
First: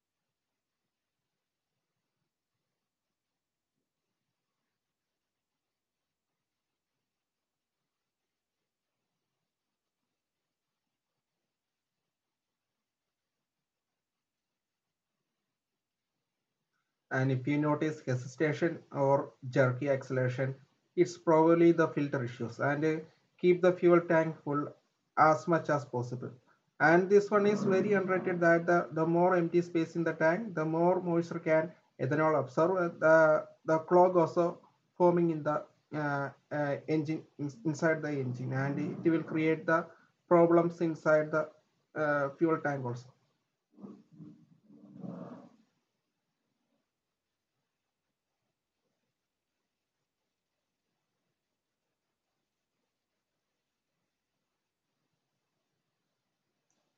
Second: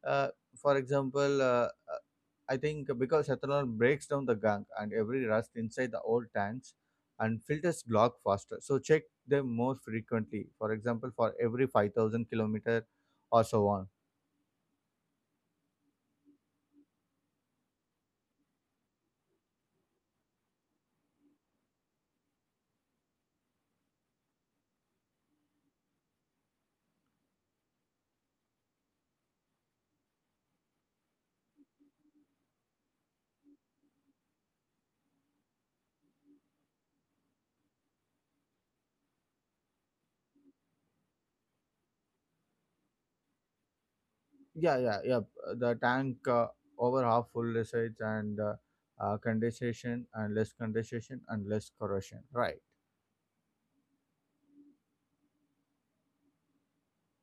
uh, for example, uh, uh, I think because ethanol breaks down the gunk and every rust inside the old tanks and filters Glock faster. So check them more frequently. For example, for every five thousand kilometer or so on.
And if you notice hesitation or jerky acceleration, it's probably the filter issues. And uh, keep the fuel tank full as much as possible. And this one is very underrated that the, the more empty space in the tank, the more moisture can ethanol absorb. Uh, The, the clog also forming in the uh, uh, engine inside the engine, and it will create the problems inside the uh, fuel tank also.
Yeah, yeah, yeah. The tank uh, over half full resides and uh, uh, condensation and less condensation and less corrosion. Right.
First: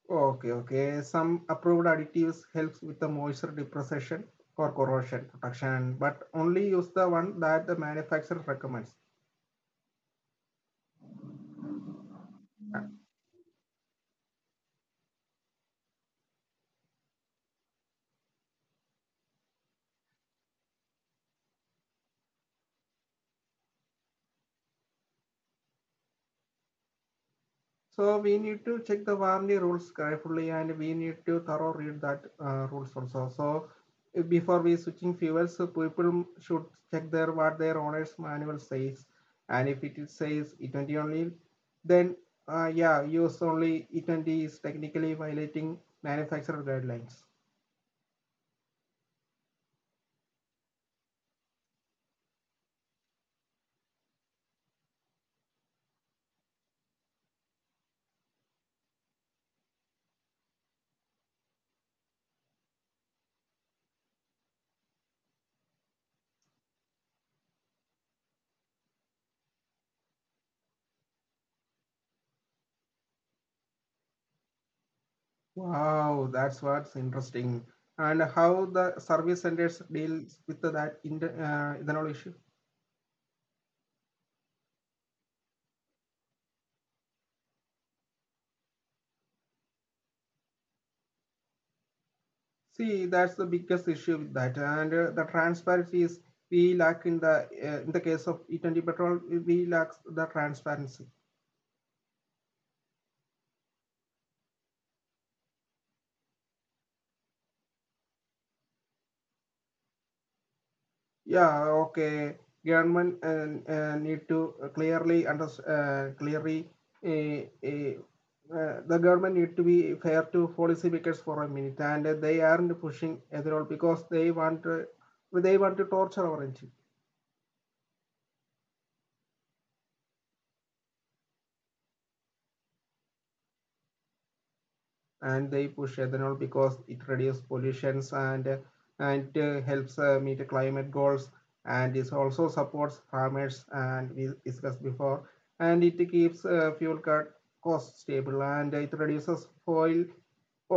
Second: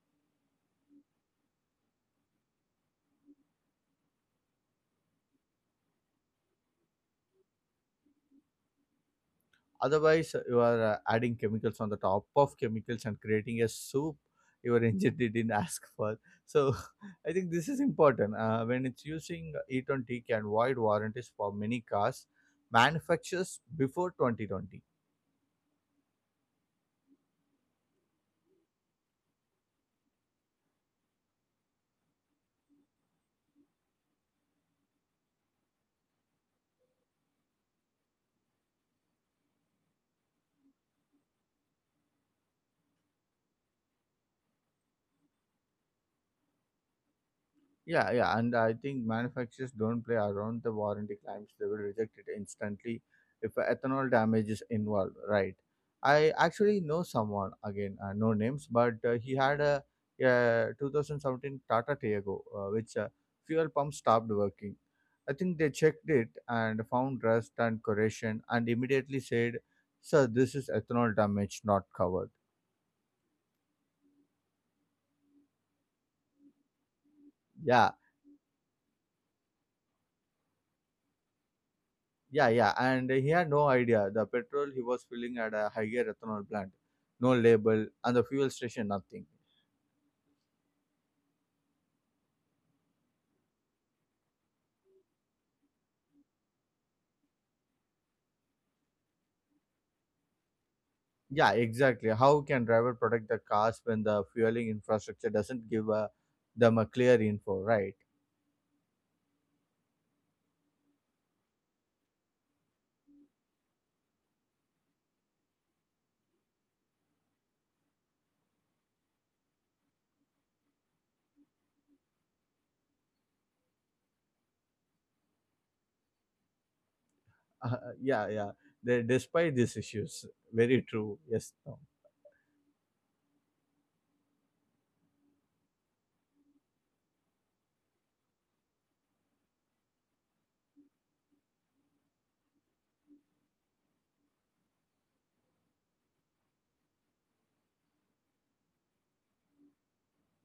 Okay, okay. Some approved additives helps with the moisture deposition or corrosion protection, but only use the one that the manufacturer recommends.
Otherwise, you are uh, adding chemicals on the top of chemicals and creating a soup your engine <laughs> didn't ask for. So, <laughs> I think this is important. Uh, when it's using e T, can void warranties for many cars manufacturers before twenty twenty.
So we need to check the warranty rules carefully, and we need to thorough read that uh, rules also. So uh, before we switching fuels, so people should check their what their owner's manual says, and if it says E twenty only, then uh, yeah, use only E twenty is technically violating manufacturer guidelines.
Yeah, yeah, and I think manufacturers don't play around the warranty claims; they will reject it instantly if ethanol damage is involved, right? I actually know someone again, uh, no names, but uh, he had a, uh twenty seventeen Tata Tiago, uh, which uh, fuel pump stopped working. I think they checked it and found rust and corrosion, and immediately said, "Sir, this is ethanol damage, not covered."
Wow, that's what's interesting. And
Yeah,
how the service centers deals with that inter, uh, ethanol issue?
yeah, yeah, and he had no idea. The petrol he was filling at a higher ethanol plant, no label, and the fuel station, nothing.
See, that's the biggest issue with that. And uh, the transparency is we lack in the uh, in the case of E twenty petrol, we lack the transparency.
Yeah, exactly. How can driver protect the cars when the fueling infrastructure doesn't give uh, them a clear info, right? <laughs>
Yeah, okay. Government and uh, need to clearly under uh, clearly uh, uh, uh, the government need to be fair to policymakers for a minute, and they aren't pushing at all because they want to, they want to torture our
Uh, yeah, yeah. They, despite these issues, very true. Yes, no.
and they push ethanol because it reduces pollutions and uh, and uh, helps uh, meet climate goals and this also supports farmers and we discussed before and it keeps uh, fuel cut cost stable and it reduces oil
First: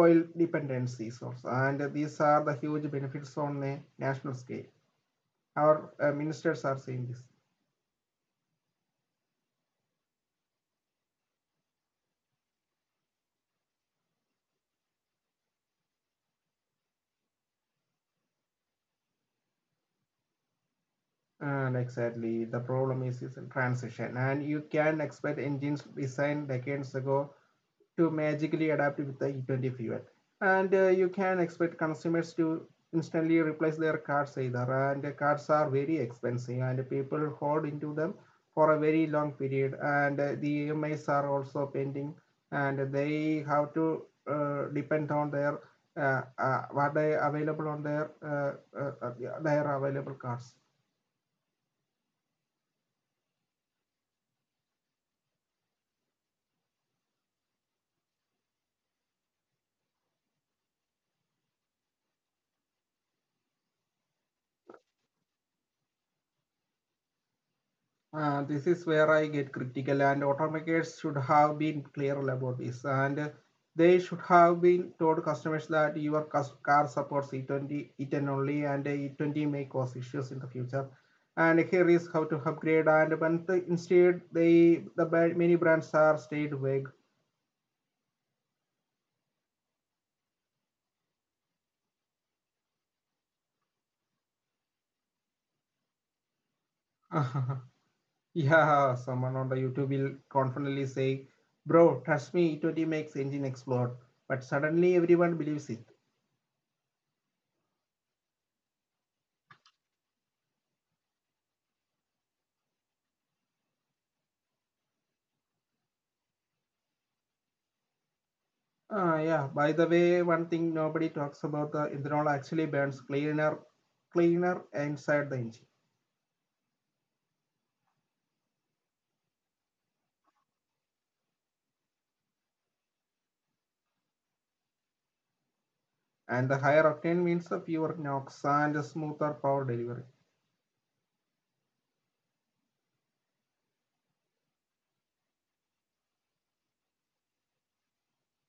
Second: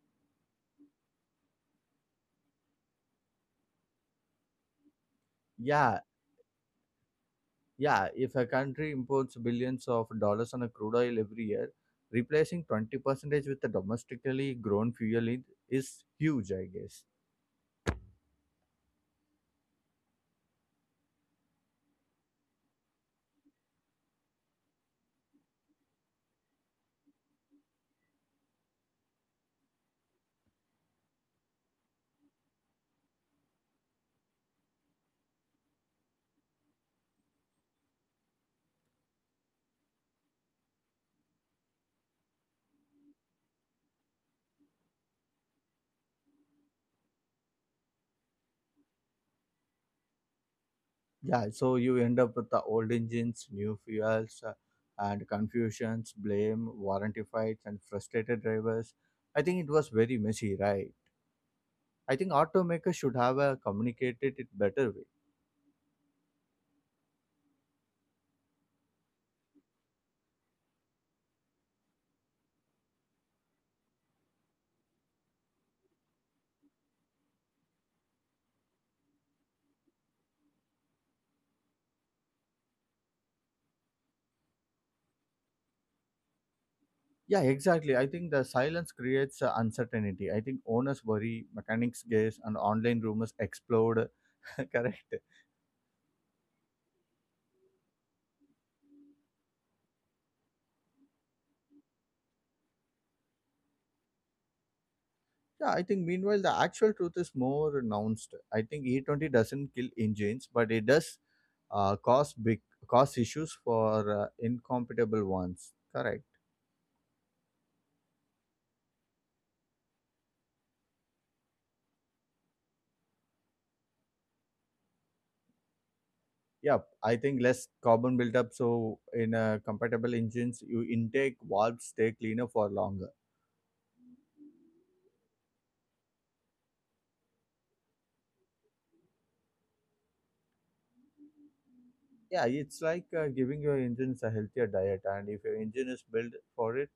oil dependencies also and these are the huge benefits on the national scale our
Yeah,
uh, ministers are saying this
yeah. If a country imports billions of dollars on a crude oil every year, replacing twenty percentage with a domestically grown fuel is is huge, I guess.
and exactly the problem is is in transition and you can expect engines designed decades ago to magically adapt with the E twenty fuel. And uh, you can expect consumers to instantly replace their cars either. And the cars are very expensive, and people hold into them for a very long period. And uh, the E M Is are also pending, and they have to uh, depend on their uh, uh, what they available on their uh, uh, uh, yeah, their available cars.
Yeah, so you end up with the old engines, new fuels, uh, and confusions, blame, warranty fights, and frustrated drivers. I think it was very messy, right? I think automakers should have uh, communicated it better way.
Uh, this is where I get critical, and automakers should have been clear about this. And they should have been told customers that your car supports E twenty, E ten only, and E twenty may cause issues in the future. And here is how to upgrade. And when the, instead, they the ba- many brands are stayed vague.
Yeah, exactly. I think the silence creates uh, uncertainty. I think owners worry, mechanics guess, and online rumors explode. <laughs> Correct.
<laughs> Yeah, someone on the YouTube will confidently say, "Bro, trust me, E twenty makes engine explode." But suddenly, everyone believes it.
Yeah, I think meanwhile the actual truth is more announced. I think E twenty doesn't kill engines, but it does uh, cause big cause issues for uh, incompatible ones. Correct.
Ah, yeah. By the way, one thing nobody talks about the ethanol actually burns cleaner, cleaner inside the engine,
Yeah, I think less carbon buildup. So in uh, compatible engines, you intake valves stay cleaner for longer.
and the higher octane means the fewer knocks and the smoother power delivery.
Yeah, it's like uh, giving your engines a healthier diet, and if your engine is built for it,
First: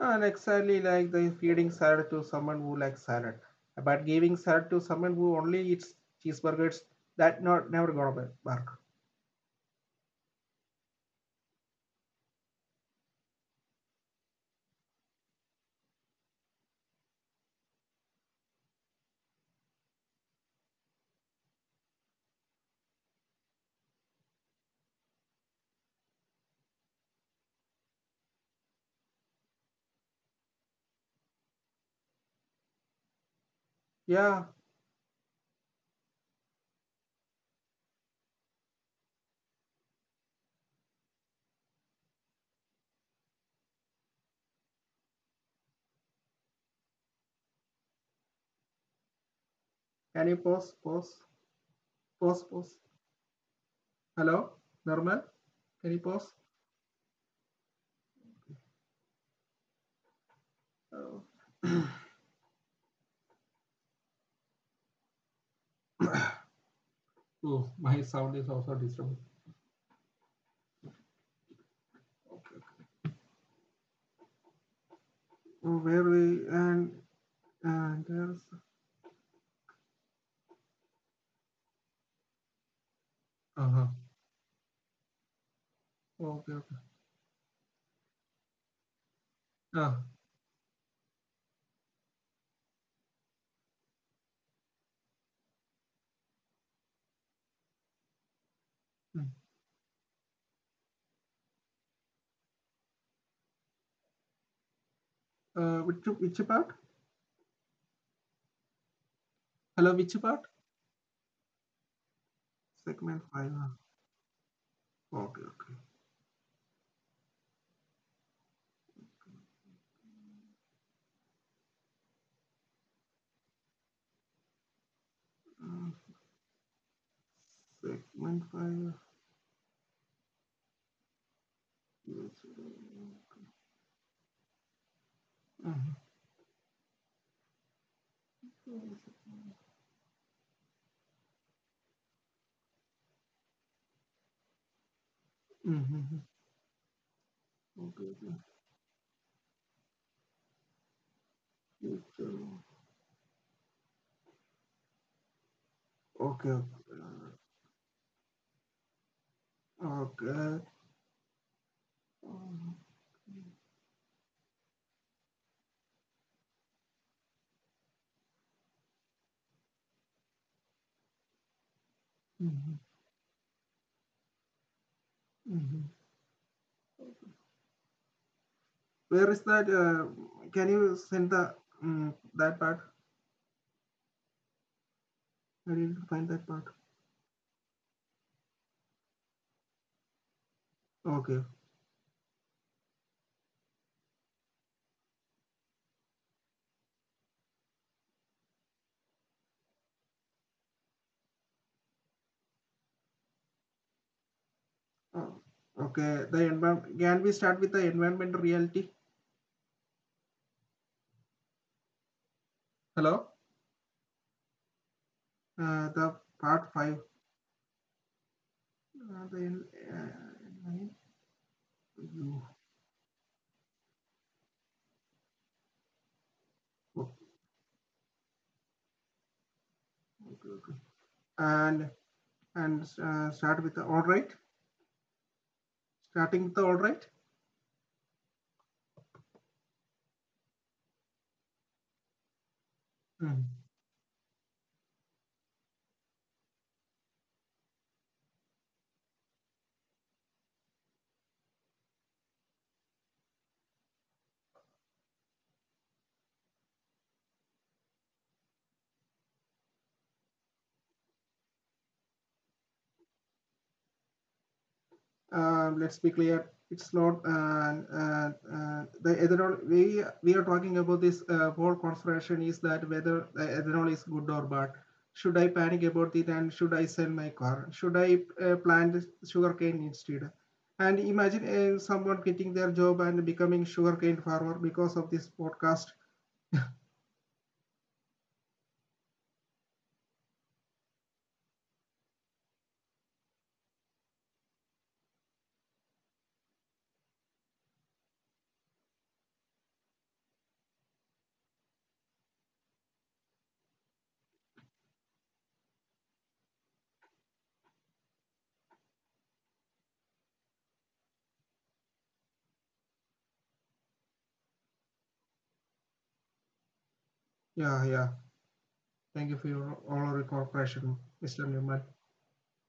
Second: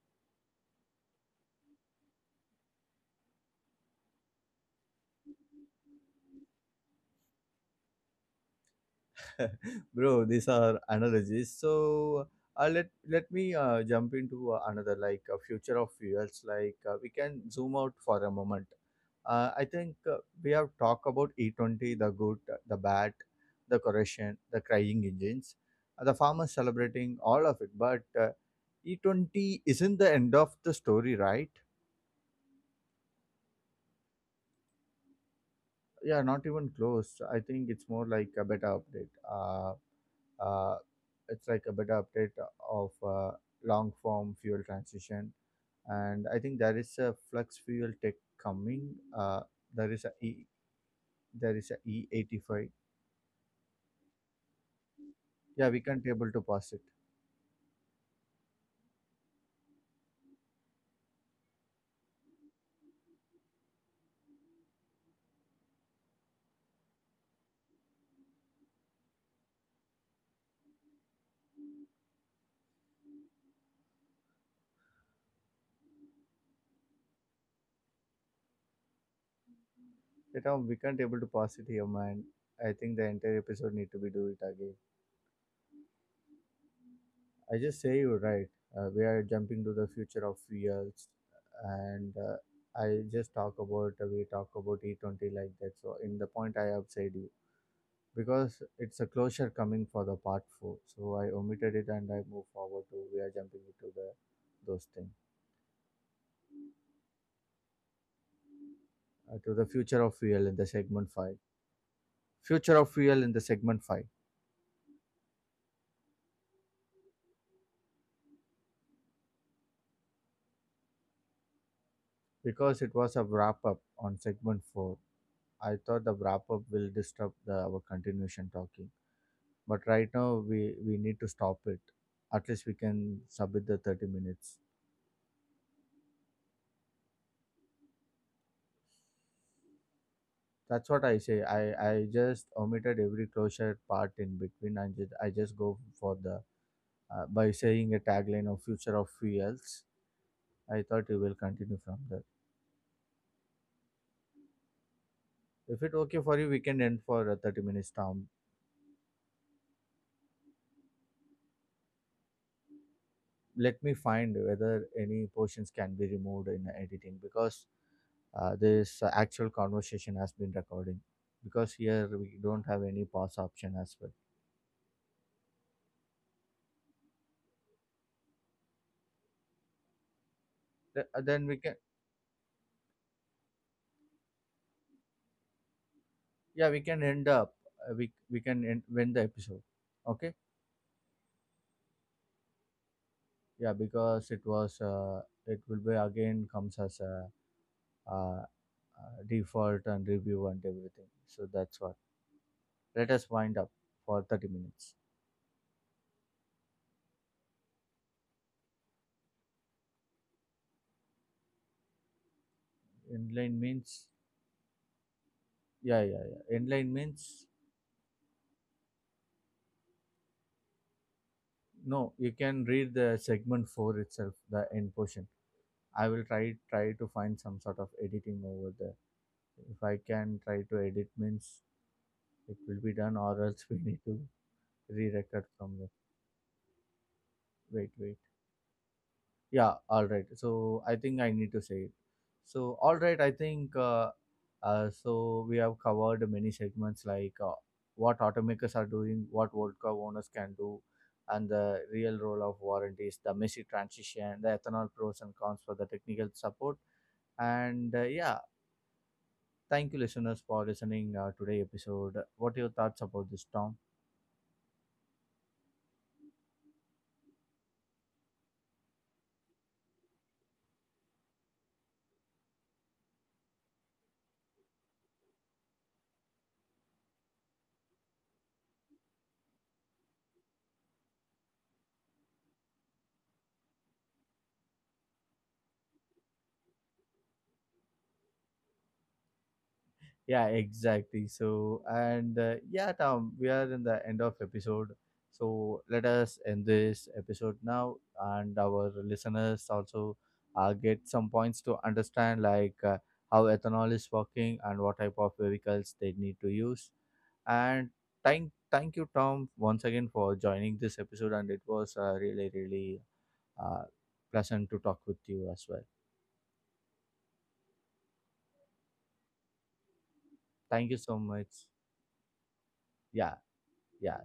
And exactly like the feeding salad to someone who likes salad, but giving salad to someone who only eats cheeseburgers, that not never gonna work.
<laughs> bro, these are analogies. So uh, let let me uh, jump into uh, another like uh, future of fuels. Like uh, we can zoom out for a moment. Uh, I think uh, we have talked about E twenty, the good, the bad, the corrosion, the crying engines, uh, the farmers celebrating all of it. But uh, E twenty isn't the end of the story, right?
Yeah.
Yeah, not even close. I think it's more like a better update. Uh, uh, it's like a better update of uh, long form fuel transition, and I think there is a flux fuel tech coming. uh, there is
Can
a
you
e
pause? Pause.
there is a
Pause. Pause.
e eighty-five.
Hello, Normal. Can
Yeah
you
we can't
pause?
able to pass it.
Oh, oh, my sound is also disturbing. Oh, where and And there's
Yeah, Tom, we can't able to pass it here, man. I think the entire episode need to be do it again.
uh-huh.
I
Oh,
just
okay,
say
okay.
you're right. Uh, we are jumping to the future of fuels.
Ah,
And uh, I just talk about, we talk about E twenty like that. So in the point I have said you because it's a closure coming for the part four.
mm.
So I omitted it and I move forward to, we are jumping into the those things,
Uh, which which part?
uh, to the future of fuel in the segment five.
Hello, which part?
Future of fuel in the segment five,
Segment five. Ah. Okay, okay.
because it was a wrap up on segment four. I thought the wrap up will disturb
Uh,
the, our continuation talking, but
segment
right now
five.
we we need to stop it. At least we can submit the
Yes.
thirty minutes.
Mm-hmm.
That's what I say. I, I just omitted every closure part in between and just, I just go for the, uh, by
Mm-hmm.
saying a tagline of future of
Okay,
fuels.
okay.
I thought you will continue from there.
Yes, uh,
If it okay for you, we can end for a thirty minutes
okay. uh,
time.
Okay.
Let me find
Um,
whether any portions can be removed in editing, because uh, this actual conversation has been recording, because here we don't have any pause option as well.
Mhm, mhm. Where
Th-
is that?
then we can,
Uh, can you send the um, that part?
yeah, we can end
I
up,
didn't
uh,
find
we,
that
we
part.
can end, win the episode. Okay.
Okay.
Yeah, because it was, uh, it will be again comes as a uh, uh, default and review and everything. So that's what. Let us wind up for thirty minutes.
Oh, okay. The environment. Can we start with the environment reality?
Inline means,
Hello.
yeah, yeah, yeah. Inline means,
Uh, the part five. Uh, the,
no, you
uh,
can read the segment four itself, the end portion. I will try try to find some sort of editing over
oh,
there. If I can try to edit means
okay,
it
okay.
will be done, or else <laughs>
And
we need to
and uh, start
re-record
with the
from
all
the
right.
wait wait
Starting with the all right.
Yeah, all right. So I think I need to say it. So all right, I think, uh, uh,
Mhm.
so we have covered many segments, like uh, what automakers are doing, what World Cup owners can do, and the real role of warranties, the messy transition, the ethanol pros and cons for the technical support, and uh, yeah, thank you listeners for listening uh, today episode. What are your thoughts about this, Tom?
uh, let's be clear, it's not uh, uh, uh, the ethanol. We we are talking about this uh, whole consideration is that whether the ethanol is good or bad. Should I panic about it and should I sell my car? Should I uh, plant sugarcane instead? And imagine uh, someone quitting their job and becoming sugarcane farmer because of this podcast.
Yeah, exactly. So, and uh, yeah, Tom, we are in the end of episode. So let us end this episode now, and our listeners also uh, get some points to understand, like uh, how ethanol is working and what type of vehicles they need to use. And thank thank you, Tom, once again for joining this episode, and it was uh, really really uh, pleasant to talk with you as well.
Yeah, yeah. Thank
Thank
you
you
for
so
your
much.
all your cooperation, Mister
Yeah.
Newman.
Yeah.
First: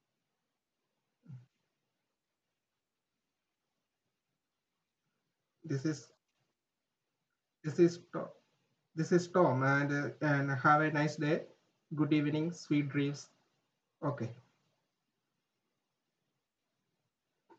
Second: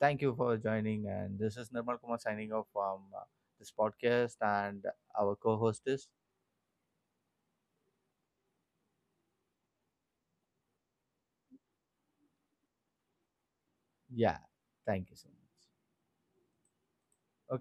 Thank you for joining. And this is Nirmal Kumar signing off from uh, this podcast, and our co host
This
is.
is this is This is Tom, and uh, and have a nice day. Good evening, sweet dreams. Okay.
Yeah. Thank you so much. Okay.